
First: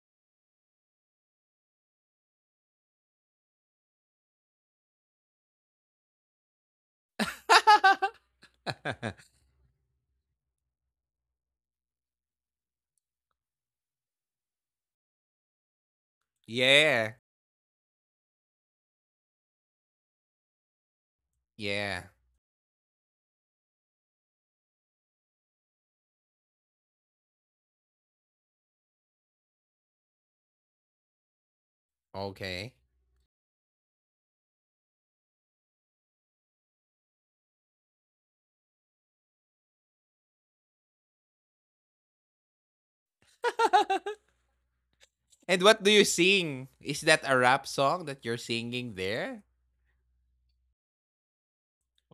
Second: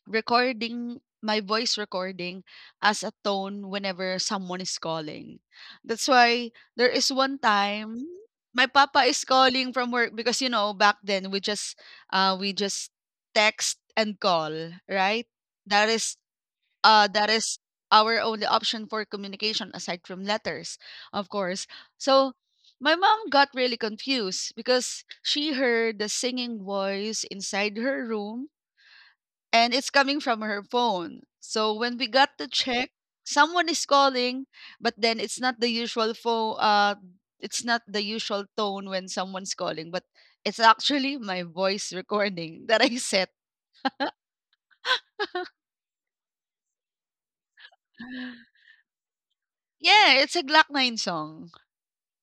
[SPEAKER 2] recording, my voice recording, as a tone whenever someone is calling. That's why there is one time my papa is calling from work, because you know back then we just uh we just text and call, right? That is uh,
[SPEAKER 1] yeah.
[SPEAKER 2] that is our only option for communication aside from letters, of course.
[SPEAKER 1] Yeah.
[SPEAKER 2] So my mom got really confused because she heard the singing voice inside her room and it's coming from her phone. So when we got to
[SPEAKER 1] Okay.
[SPEAKER 2] check, someone is calling, but then it's not the usual phone. It's not the usual tone when someone's calling, but it's actually my voice recording that I set.
[SPEAKER 1] And what do you sing? Is that a rap song that you're singing there?
[SPEAKER 2] Yeah, it's a Glock 9 song.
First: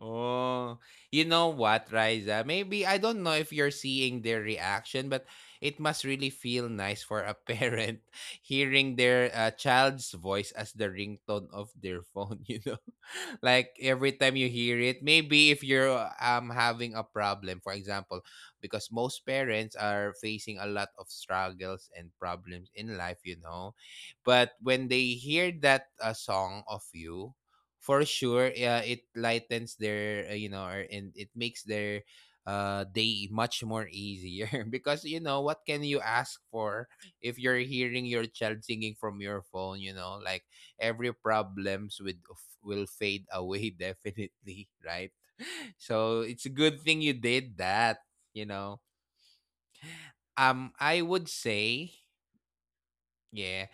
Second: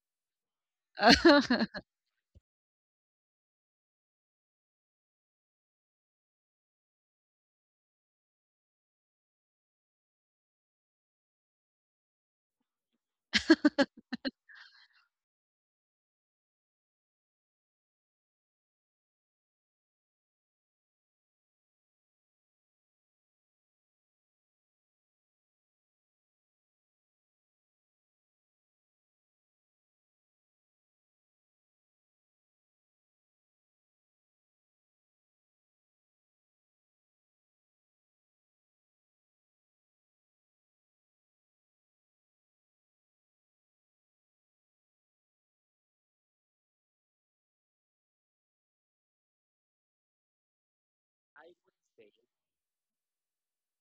[SPEAKER 1] Oh, you know what, Riza? Maybe I don't know if you're seeing their reaction, but it must really feel nice for a parent hearing their child's voice as the ringtone of their phone, you know? like every time you hear it, maybe if you're having a problem, for example, because most parents are facing a lot of struggles and problems in life, you know. But when they hear that song of you, for sure yeah it lightens their and it makes their day much more easier because you know what can you ask for if you're hearing your child singing from your phone, you know, like every problems with will fade away, definitely, right? So it's a good thing you did that, you know I would say. Yeah,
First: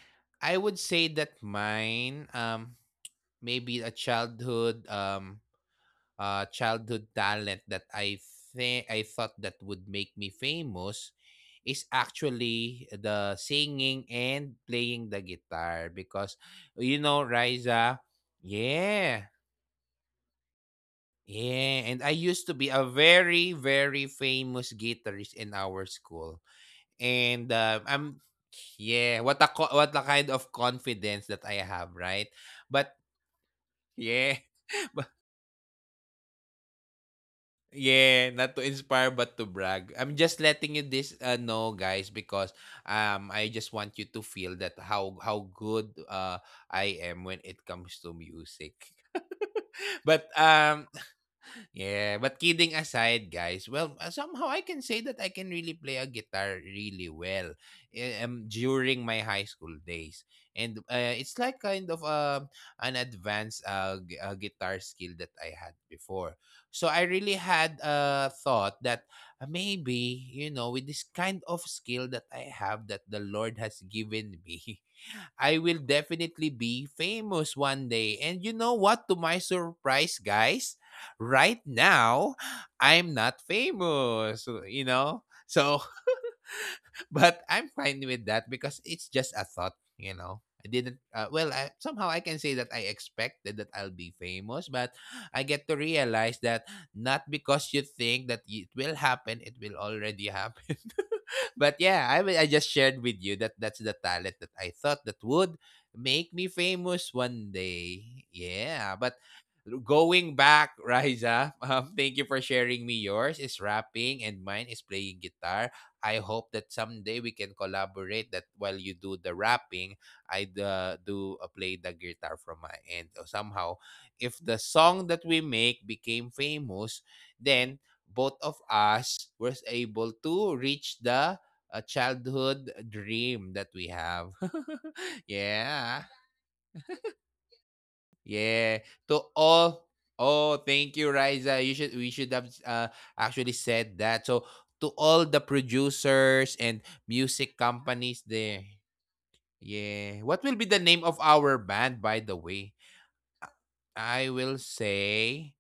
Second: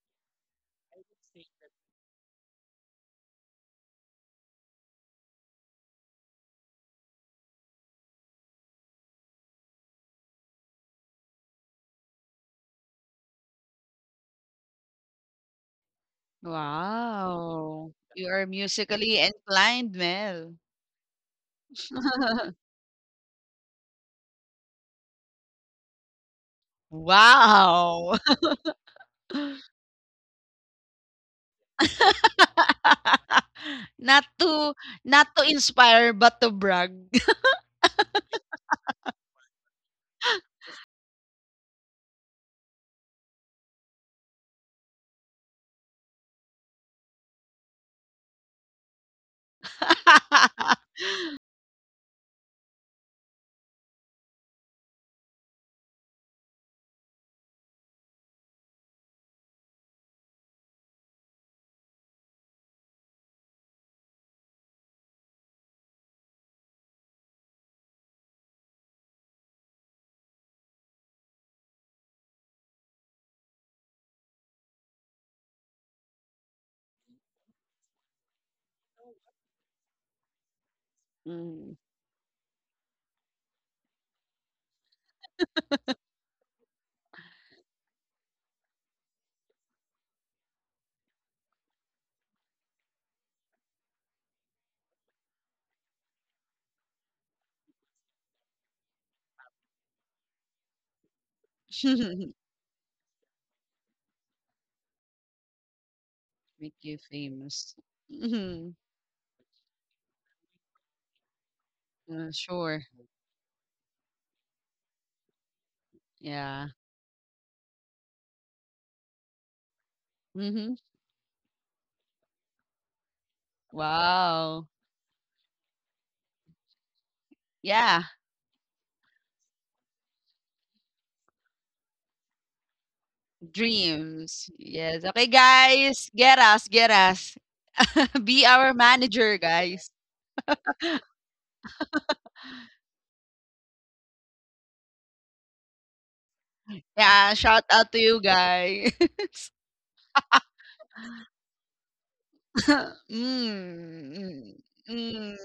[SPEAKER 1] I would say that mine, maybe a childhood childhood talent that I think I thought that would make me famous is actually the singing and playing the guitar because you know Riza,
[SPEAKER 2] Wow. You are
[SPEAKER 1] yeah,
[SPEAKER 2] musically inclined, Mel.
[SPEAKER 1] yeah, and I used to be a very famous guitarist in our school, and I'm,
[SPEAKER 2] Wow.
[SPEAKER 1] yeah, what a what a kind of confidence that I have, right? But
[SPEAKER 2] Not
[SPEAKER 1] yeah.
[SPEAKER 2] to not to inspire but to brag.
[SPEAKER 1] Yeah, not to inspire but to brag. I'm just letting you this know guys because I just want you to feel that how good I am when it comes to music. But yeah, but kidding aside, guys, well, somehow I can say that I can really play a guitar really well during my high school days. And it's like kind of an advanced guitar skill that I had before. So I really had thought that maybe, you know, with this kind of skill that I have that the Lord has given me, I will definitely be famous one day. And you know what? To my surprise, guys, right
[SPEAKER 2] Mm.
[SPEAKER 1] now, I'm not famous. You know? So but I'm fine with that because it's just a thought, you know. I didn't well, I, somehow I can say that I expected that I'll be famous, but I get to realize that not because you think that it will happen, it will already happen. but yeah, I just shared with you that that's the talent that I thought that would make me
[SPEAKER 2] Make you
[SPEAKER 1] famous one
[SPEAKER 2] famous.
[SPEAKER 1] day.
[SPEAKER 2] Mhm.
[SPEAKER 1] Yeah, but going back, Riza, thank you for
[SPEAKER 2] Uh,
[SPEAKER 1] sharing
[SPEAKER 2] sure.
[SPEAKER 1] me. Yours is rapping and mine is playing guitar. I hope that
[SPEAKER 2] Yeah.
[SPEAKER 1] someday we can collaborate that while you do the rapping, I
[SPEAKER 2] Hmm.
[SPEAKER 1] do play the guitar from my end. So somehow, if the
[SPEAKER 2] Wow.
[SPEAKER 1] song that we make became famous, then
[SPEAKER 2] Yeah.
[SPEAKER 1] both of us were able to reach the childhood dream that we have.
[SPEAKER 2] Dreams. Yes. Okay,
[SPEAKER 1] yeah.
[SPEAKER 2] guys. Get us. Get us. Be
[SPEAKER 1] Yeah.
[SPEAKER 2] our
[SPEAKER 1] To
[SPEAKER 2] manager,
[SPEAKER 1] all,
[SPEAKER 2] guys.
[SPEAKER 1] oh, thank you, Riza. You should we should have actually said that. So to all the producers and
[SPEAKER 2] Yeah,
[SPEAKER 1] music
[SPEAKER 2] shout out to
[SPEAKER 1] companies
[SPEAKER 2] you
[SPEAKER 1] there.
[SPEAKER 2] guys.
[SPEAKER 1] Yeah. What will be the name of our band by the way? I will
[SPEAKER 2] Mm, mm,
[SPEAKER 1] say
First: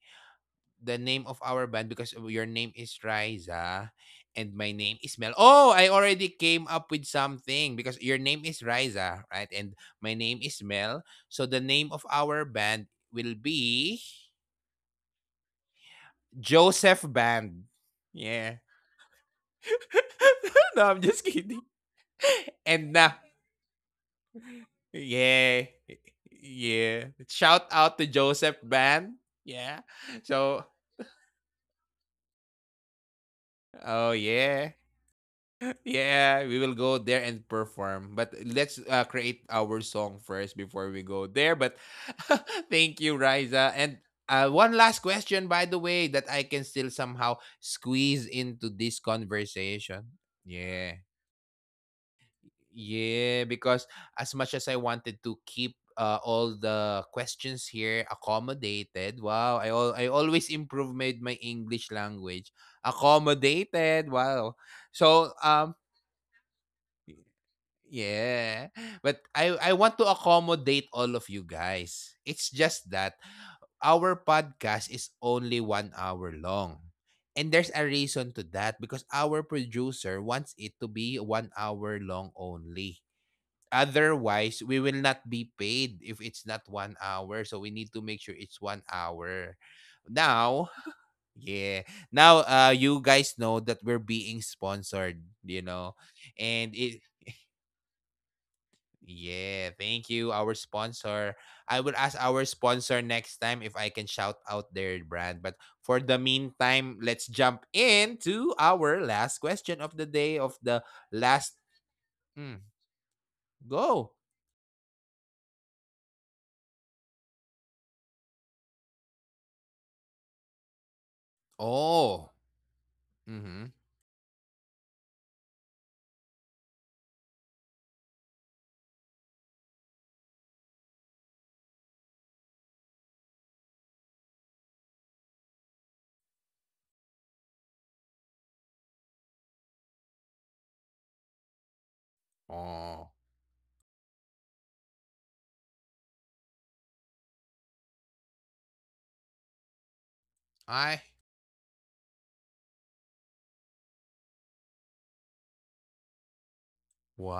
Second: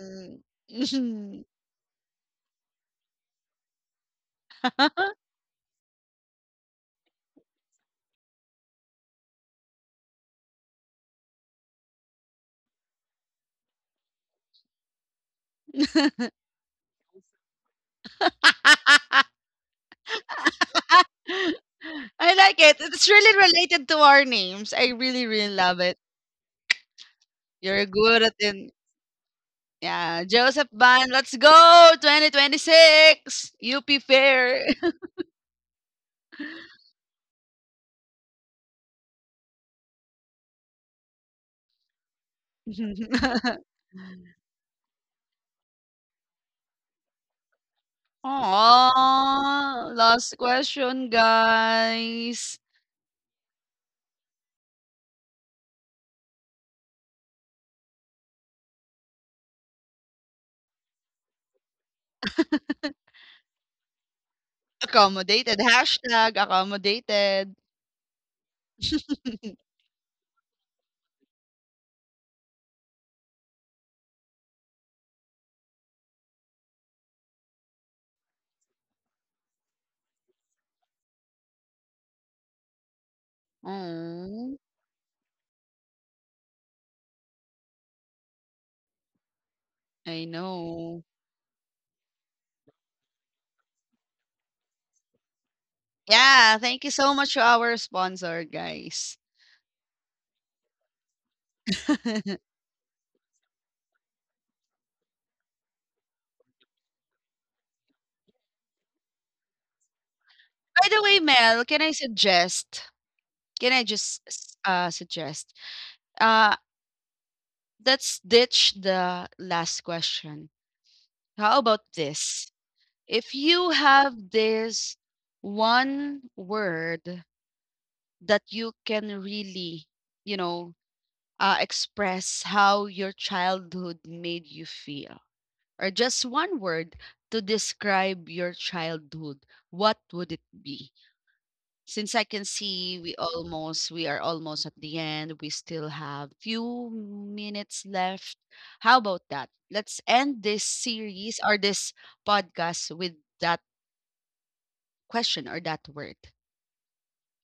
[SPEAKER 1] the name of
[SPEAKER 2] mm,
[SPEAKER 1] our band because your name is Riza and my name is Mel. Oh, I already came up with something because your name is Riza, right? And my name is Mel. So the name of our band will be Joseph Band. Yeah. no, I'm just kidding.
[SPEAKER 2] I like it.
[SPEAKER 1] And
[SPEAKER 2] It's
[SPEAKER 1] na,
[SPEAKER 2] really related to our names. I really, really
[SPEAKER 1] yeah.
[SPEAKER 2] love it.
[SPEAKER 1] Yeah. Shout
[SPEAKER 2] You're
[SPEAKER 1] out to
[SPEAKER 2] good at
[SPEAKER 1] Joseph
[SPEAKER 2] it.
[SPEAKER 1] Band. Yeah.
[SPEAKER 2] Yeah, Joseph
[SPEAKER 1] So,
[SPEAKER 2] Ban, let's go 2026 UP
[SPEAKER 1] oh
[SPEAKER 2] Fair.
[SPEAKER 1] yeah. Yeah, we will go there and perform. But let's create our song first before we go there. But thank you, Riza. And one last question, by the way, that I can still somehow squeeze into this
[SPEAKER 2] Oh,
[SPEAKER 1] conversation.
[SPEAKER 2] last
[SPEAKER 1] Yeah.
[SPEAKER 2] question, guys.
[SPEAKER 1] Yeah, because as much as I wanted to keep all the questions here accommodated, wow, I always improve my English language. Accommodated, wow. So,
[SPEAKER 2] Accommodated. Hashtag accommodated.
[SPEAKER 1] yeah, but I want to accommodate all of you guys. It's just that our podcast is only one hour long. And there's a reason to that because our producer wants it to be one hour long only.
[SPEAKER 2] Oh,
[SPEAKER 1] Otherwise, we will not be paid if it's not one hour. So we need to make sure it's one hour.
[SPEAKER 2] I
[SPEAKER 1] Now,
[SPEAKER 2] know.
[SPEAKER 1] yeah. Now, you guys know that we're being sponsored, you know,
[SPEAKER 2] Yeah,
[SPEAKER 1] and
[SPEAKER 2] thank you
[SPEAKER 1] it.
[SPEAKER 2] so much to our sponsor, guys.
[SPEAKER 1] Yeah, thank you, our sponsor. I will ask
[SPEAKER 2] By
[SPEAKER 1] our sponsor next time if I can shout out their brand. But for the meantime, let's jump into our last question of the day of the
[SPEAKER 2] the way,
[SPEAKER 1] last.
[SPEAKER 2] Mel, can I
[SPEAKER 1] Mm,
[SPEAKER 2] suggest? Can I
[SPEAKER 1] go.
[SPEAKER 2] just suggest? Uh let's ditch the last question. How about
[SPEAKER 1] Oh.
[SPEAKER 2] this? If
[SPEAKER 1] Mm-hmm.
[SPEAKER 2] you have this one word that you can really, you know, express how your childhood made you feel, or just one word to describe your childhood, what would it be? Since I can see
[SPEAKER 1] Oh.
[SPEAKER 2] we are almost at the end, we still have few minutes left. How about that? Let's end this
[SPEAKER 1] I,
[SPEAKER 2] series or this podcast with that question or that word.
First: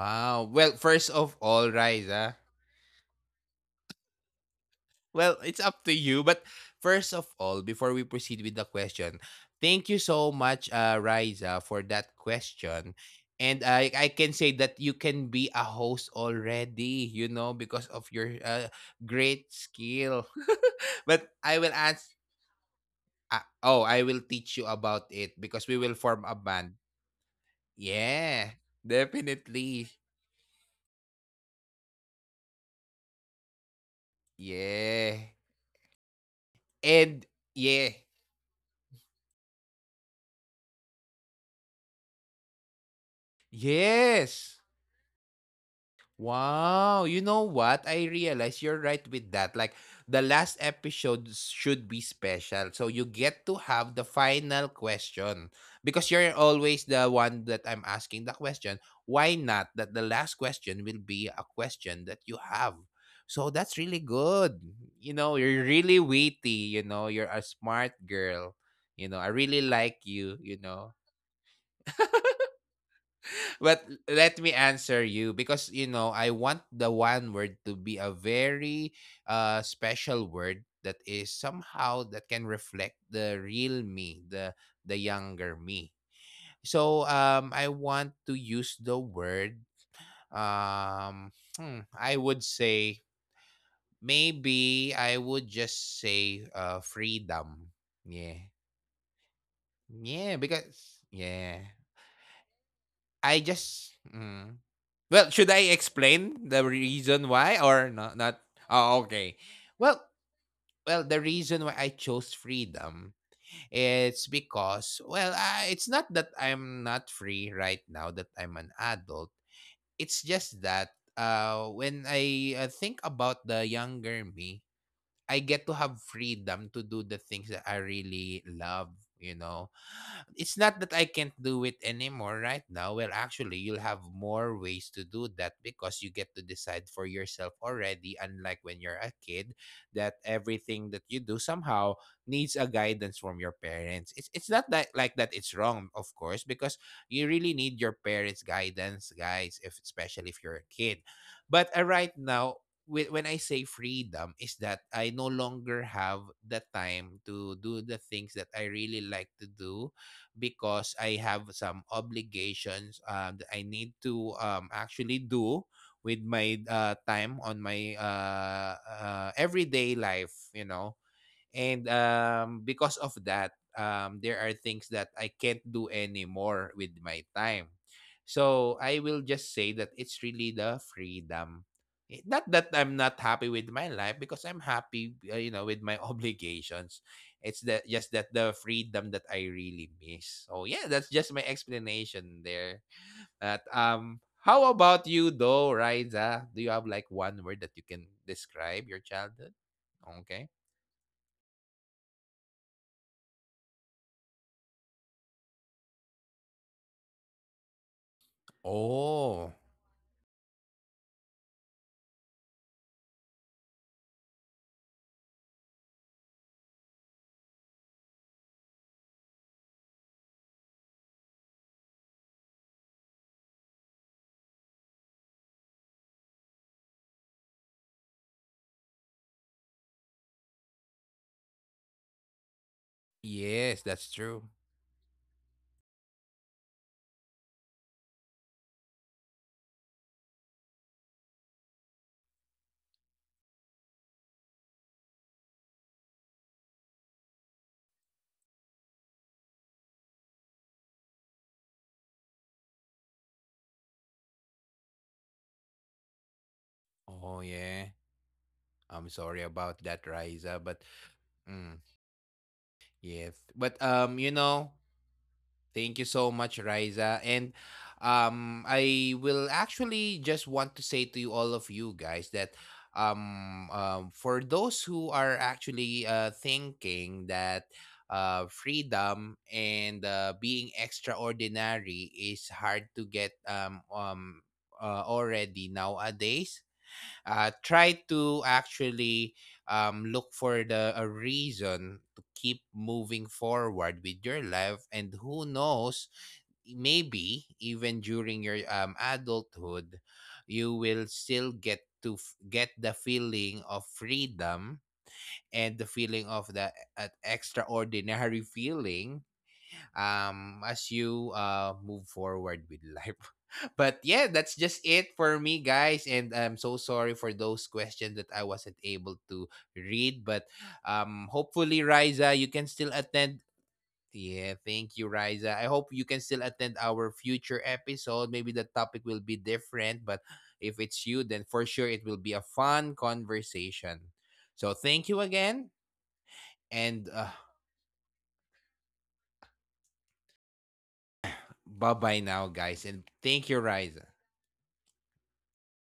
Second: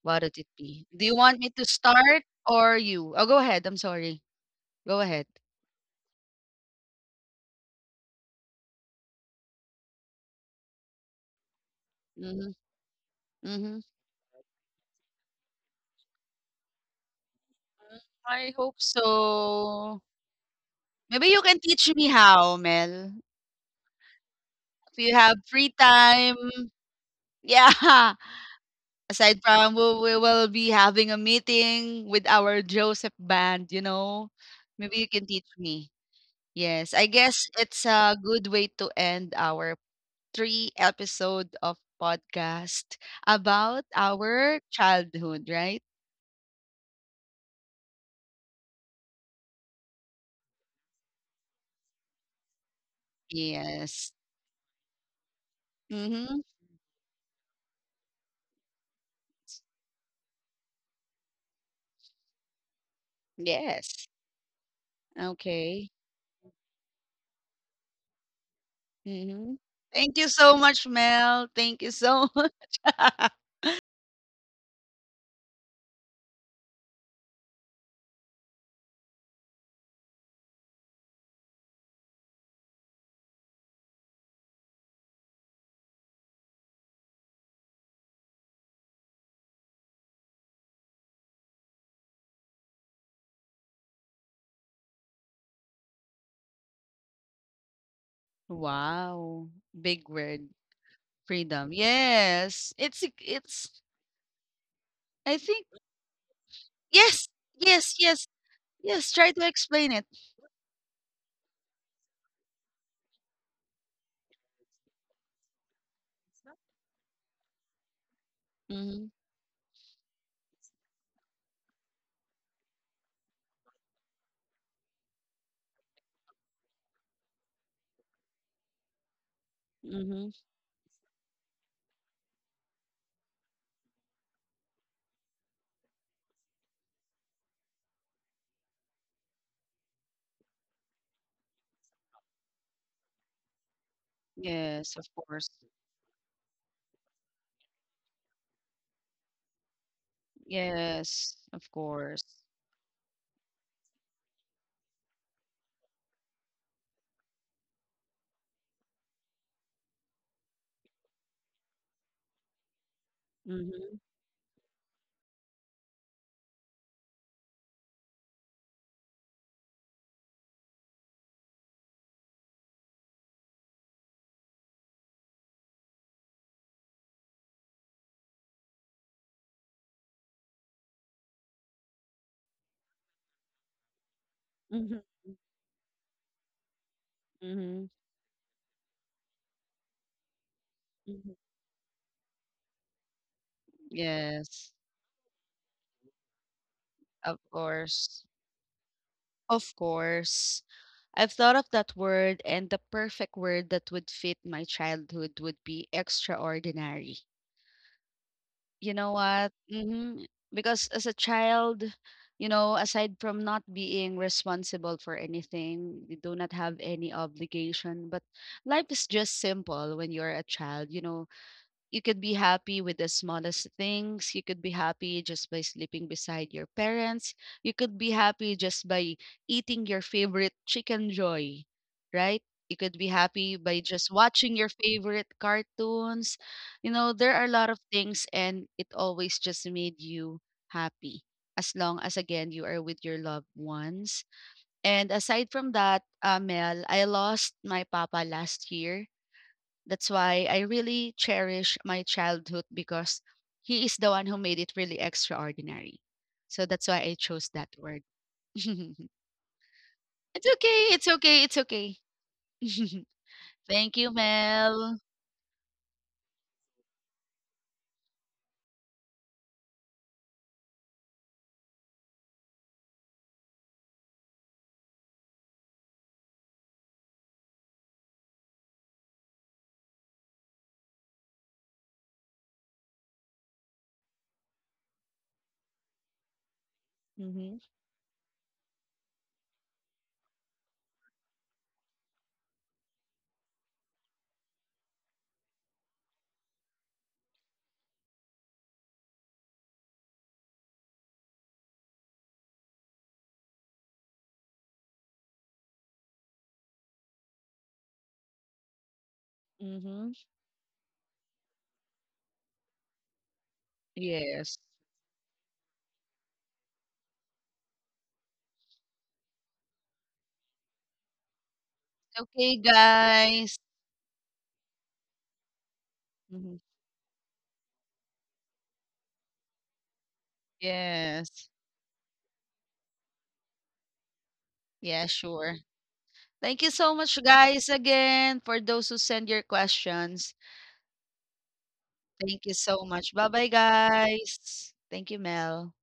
[SPEAKER 2] What would it
[SPEAKER 1] Well,
[SPEAKER 2] be? Do
[SPEAKER 1] first
[SPEAKER 2] you
[SPEAKER 1] of
[SPEAKER 2] want me to
[SPEAKER 1] all,
[SPEAKER 2] start
[SPEAKER 1] Riza.
[SPEAKER 2] or you? Oh, go ahead. I'm sorry. Go ahead.
[SPEAKER 1] Well, it's up to you, but first of all, before we proceed with the question, thank you so much, Riza, for that
[SPEAKER 2] hmm
[SPEAKER 1] question. And
[SPEAKER 2] hmm
[SPEAKER 1] I I can say that you can be a host already, you know, because of your
[SPEAKER 2] I hope
[SPEAKER 1] great
[SPEAKER 2] so.
[SPEAKER 1] skill.
[SPEAKER 2] Maybe
[SPEAKER 1] but
[SPEAKER 2] you can
[SPEAKER 1] I will
[SPEAKER 2] teach me
[SPEAKER 1] ask.
[SPEAKER 2] how, Mel.
[SPEAKER 1] Oh, I will teach you
[SPEAKER 2] If
[SPEAKER 1] about
[SPEAKER 2] you have
[SPEAKER 1] it because
[SPEAKER 2] free
[SPEAKER 1] we will form a
[SPEAKER 2] time,
[SPEAKER 1] band.
[SPEAKER 2] yeah.
[SPEAKER 1] Yeah,
[SPEAKER 2] Aside from
[SPEAKER 1] definitely.
[SPEAKER 2] we will be having a meeting with our Joseph band. Maybe you can
[SPEAKER 1] Yeah,
[SPEAKER 2] teach me. Yes, I
[SPEAKER 1] and
[SPEAKER 2] guess it's
[SPEAKER 1] yeah.
[SPEAKER 2] a good way to end our three episode of podcast about our
[SPEAKER 1] Yes.
[SPEAKER 2] childhood, right?
[SPEAKER 1] Wow. You know what? I realize you're right with that. Like the last episode should be special. So you get to have the
[SPEAKER 2] Yes.
[SPEAKER 1] final question because you're
[SPEAKER 2] Mhm.
[SPEAKER 1] always the one that I'm asking the question. Why not that the last question will be a question that you have? So that's really
[SPEAKER 2] Yes.
[SPEAKER 1] good. You know, you're
[SPEAKER 2] Okay.
[SPEAKER 1] really witty, you know, you're a smart girl. You know, I
[SPEAKER 2] Mhm.
[SPEAKER 1] really like
[SPEAKER 2] Thank you
[SPEAKER 1] you,
[SPEAKER 2] so
[SPEAKER 1] you
[SPEAKER 2] much,
[SPEAKER 1] know.
[SPEAKER 2] Mel. Thank you so much.
[SPEAKER 1] But let me answer you because you know I want the one word to be a very special word that is somehow that can reflect the real me, the younger me. So I want to use the word, um hmm, I would say maybe I would just say freedom. Yeah.
[SPEAKER 2] Wow. Big
[SPEAKER 1] Yeah,
[SPEAKER 2] word.
[SPEAKER 1] because yeah.
[SPEAKER 2] Freedom. Yes.
[SPEAKER 1] I
[SPEAKER 2] It's
[SPEAKER 1] just mm. Well,
[SPEAKER 2] I
[SPEAKER 1] should
[SPEAKER 2] think
[SPEAKER 1] I explain the
[SPEAKER 2] yes,
[SPEAKER 1] reason why
[SPEAKER 2] yes,
[SPEAKER 1] or no,
[SPEAKER 2] yes,
[SPEAKER 1] not?
[SPEAKER 2] yes.
[SPEAKER 1] Oh,
[SPEAKER 2] Try
[SPEAKER 1] okay.
[SPEAKER 2] to explain it.
[SPEAKER 1] Well, well, the reason why I chose freedom, it's because it's not that I'm not free right now that I'm an
[SPEAKER 2] Mhm.
[SPEAKER 1] adult. It's just that when I think about the younger me, I get to have freedom to do the things that I really love, you know.
[SPEAKER 2] Mhm.
[SPEAKER 1] It's not that I can't do it anymore right now. Well, actually, you'll have more ways to do that because you get to decide for yourself already, unlike when you're a kid, that everything that you do somehow needs a guidance from your parents. It's not that
[SPEAKER 2] Yes, of
[SPEAKER 1] like that it's
[SPEAKER 2] course.
[SPEAKER 1] wrong, of course, because you really need your parents' guidance, guys, if especially if you're a kid.
[SPEAKER 2] Yes,
[SPEAKER 1] But
[SPEAKER 2] of
[SPEAKER 1] right
[SPEAKER 2] course.
[SPEAKER 1] now, when I say freedom is that I no longer have the time to do the things that I really like to do because I have some obligations that I need
[SPEAKER 2] Mhm.
[SPEAKER 1] to actually do with my time on my everyday life, you know. And because of that, there are things that I can't do anymore with my time. So I will just say that it's really the freedom. Eh, not that I'm not happy with my life because I'm
[SPEAKER 2] Mhm.
[SPEAKER 1] happy, you know, with my obligations. It's
[SPEAKER 2] Mhm.
[SPEAKER 1] that just that the freedom that I really miss. So yeah, that's
[SPEAKER 2] Mhm.
[SPEAKER 1] just my explanation there. That
[SPEAKER 2] Yes,
[SPEAKER 1] how about you though, Riza? Do you have like
[SPEAKER 2] of
[SPEAKER 1] one word that you can
[SPEAKER 2] course.
[SPEAKER 1] describe your childhood?
[SPEAKER 2] Of
[SPEAKER 1] Okay.
[SPEAKER 2] course. I've thought of that word, and the perfect word that would fit my childhood would be extraordinary. You know what?
[SPEAKER 1] Oh.
[SPEAKER 2] Because as a child, aside from not being responsible for anything, you do not have any obligation. But life is just simple when you're a child. You know, you could be happy with the smallest things. You could be happy just by sleeping beside your parents. You could be happy just by eating your favorite chicken joy, right? You could be happy by
[SPEAKER 1] Yes,
[SPEAKER 2] just
[SPEAKER 1] that's true.
[SPEAKER 2] watching your favorite cartoons. You know, there are a lot of things, and it always just made you happy, as long as, again, you are with your loved ones. And aside from that, Mel, I lost my papa last year. That's why I really cherish my childhood, because he is the one who made it really extraordinary. So that's why I
[SPEAKER 1] Oh
[SPEAKER 2] chose that
[SPEAKER 1] yeah.
[SPEAKER 2] word. It's
[SPEAKER 1] I'm sorry about that, Riza, but
[SPEAKER 2] okay. It's okay. It's
[SPEAKER 1] mm,
[SPEAKER 2] okay.
[SPEAKER 1] yes. But
[SPEAKER 2] Thank you,
[SPEAKER 1] you know,
[SPEAKER 2] Mel.
[SPEAKER 1] thank you so much, Riza. And I will actually just want to say to you all of you guys that for those who are actually thinking that freedom and being extraordinary is hard to get already nowadays, try to actually look for the a reason to keep moving forward with your life and who knows, maybe even during your adulthood you will still get to get the feeling of freedom and the feeling of the extraordinary feeling
[SPEAKER 2] Mm-hmm.
[SPEAKER 1] as you move forward with life. but yeah, that's
[SPEAKER 2] Yes.
[SPEAKER 1] just it for me guys, and I'm so sorry for those questions that I wasn't able to read. But hopefully Riza you can
[SPEAKER 2] Okay,
[SPEAKER 1] still attend.
[SPEAKER 2] guys.
[SPEAKER 1] Yeah, thank you Riza, I hope you can still
[SPEAKER 2] Mhm.
[SPEAKER 1] attend our future episode, maybe the topic will be different, but if it's you then
[SPEAKER 2] Yes.
[SPEAKER 1] for sure it will be a fun conversation. So thank
[SPEAKER 2] Yeah,
[SPEAKER 1] you
[SPEAKER 2] sure.
[SPEAKER 1] again.
[SPEAKER 2] Thank you so
[SPEAKER 1] And
[SPEAKER 2] much, guys, again, for those who send your questions.
[SPEAKER 1] bye bye now
[SPEAKER 2] Thank you
[SPEAKER 1] guys,
[SPEAKER 2] so
[SPEAKER 1] and
[SPEAKER 2] much. Bye
[SPEAKER 1] thank
[SPEAKER 2] bye,
[SPEAKER 1] you Riza.
[SPEAKER 2] guys. Thank you, Mel.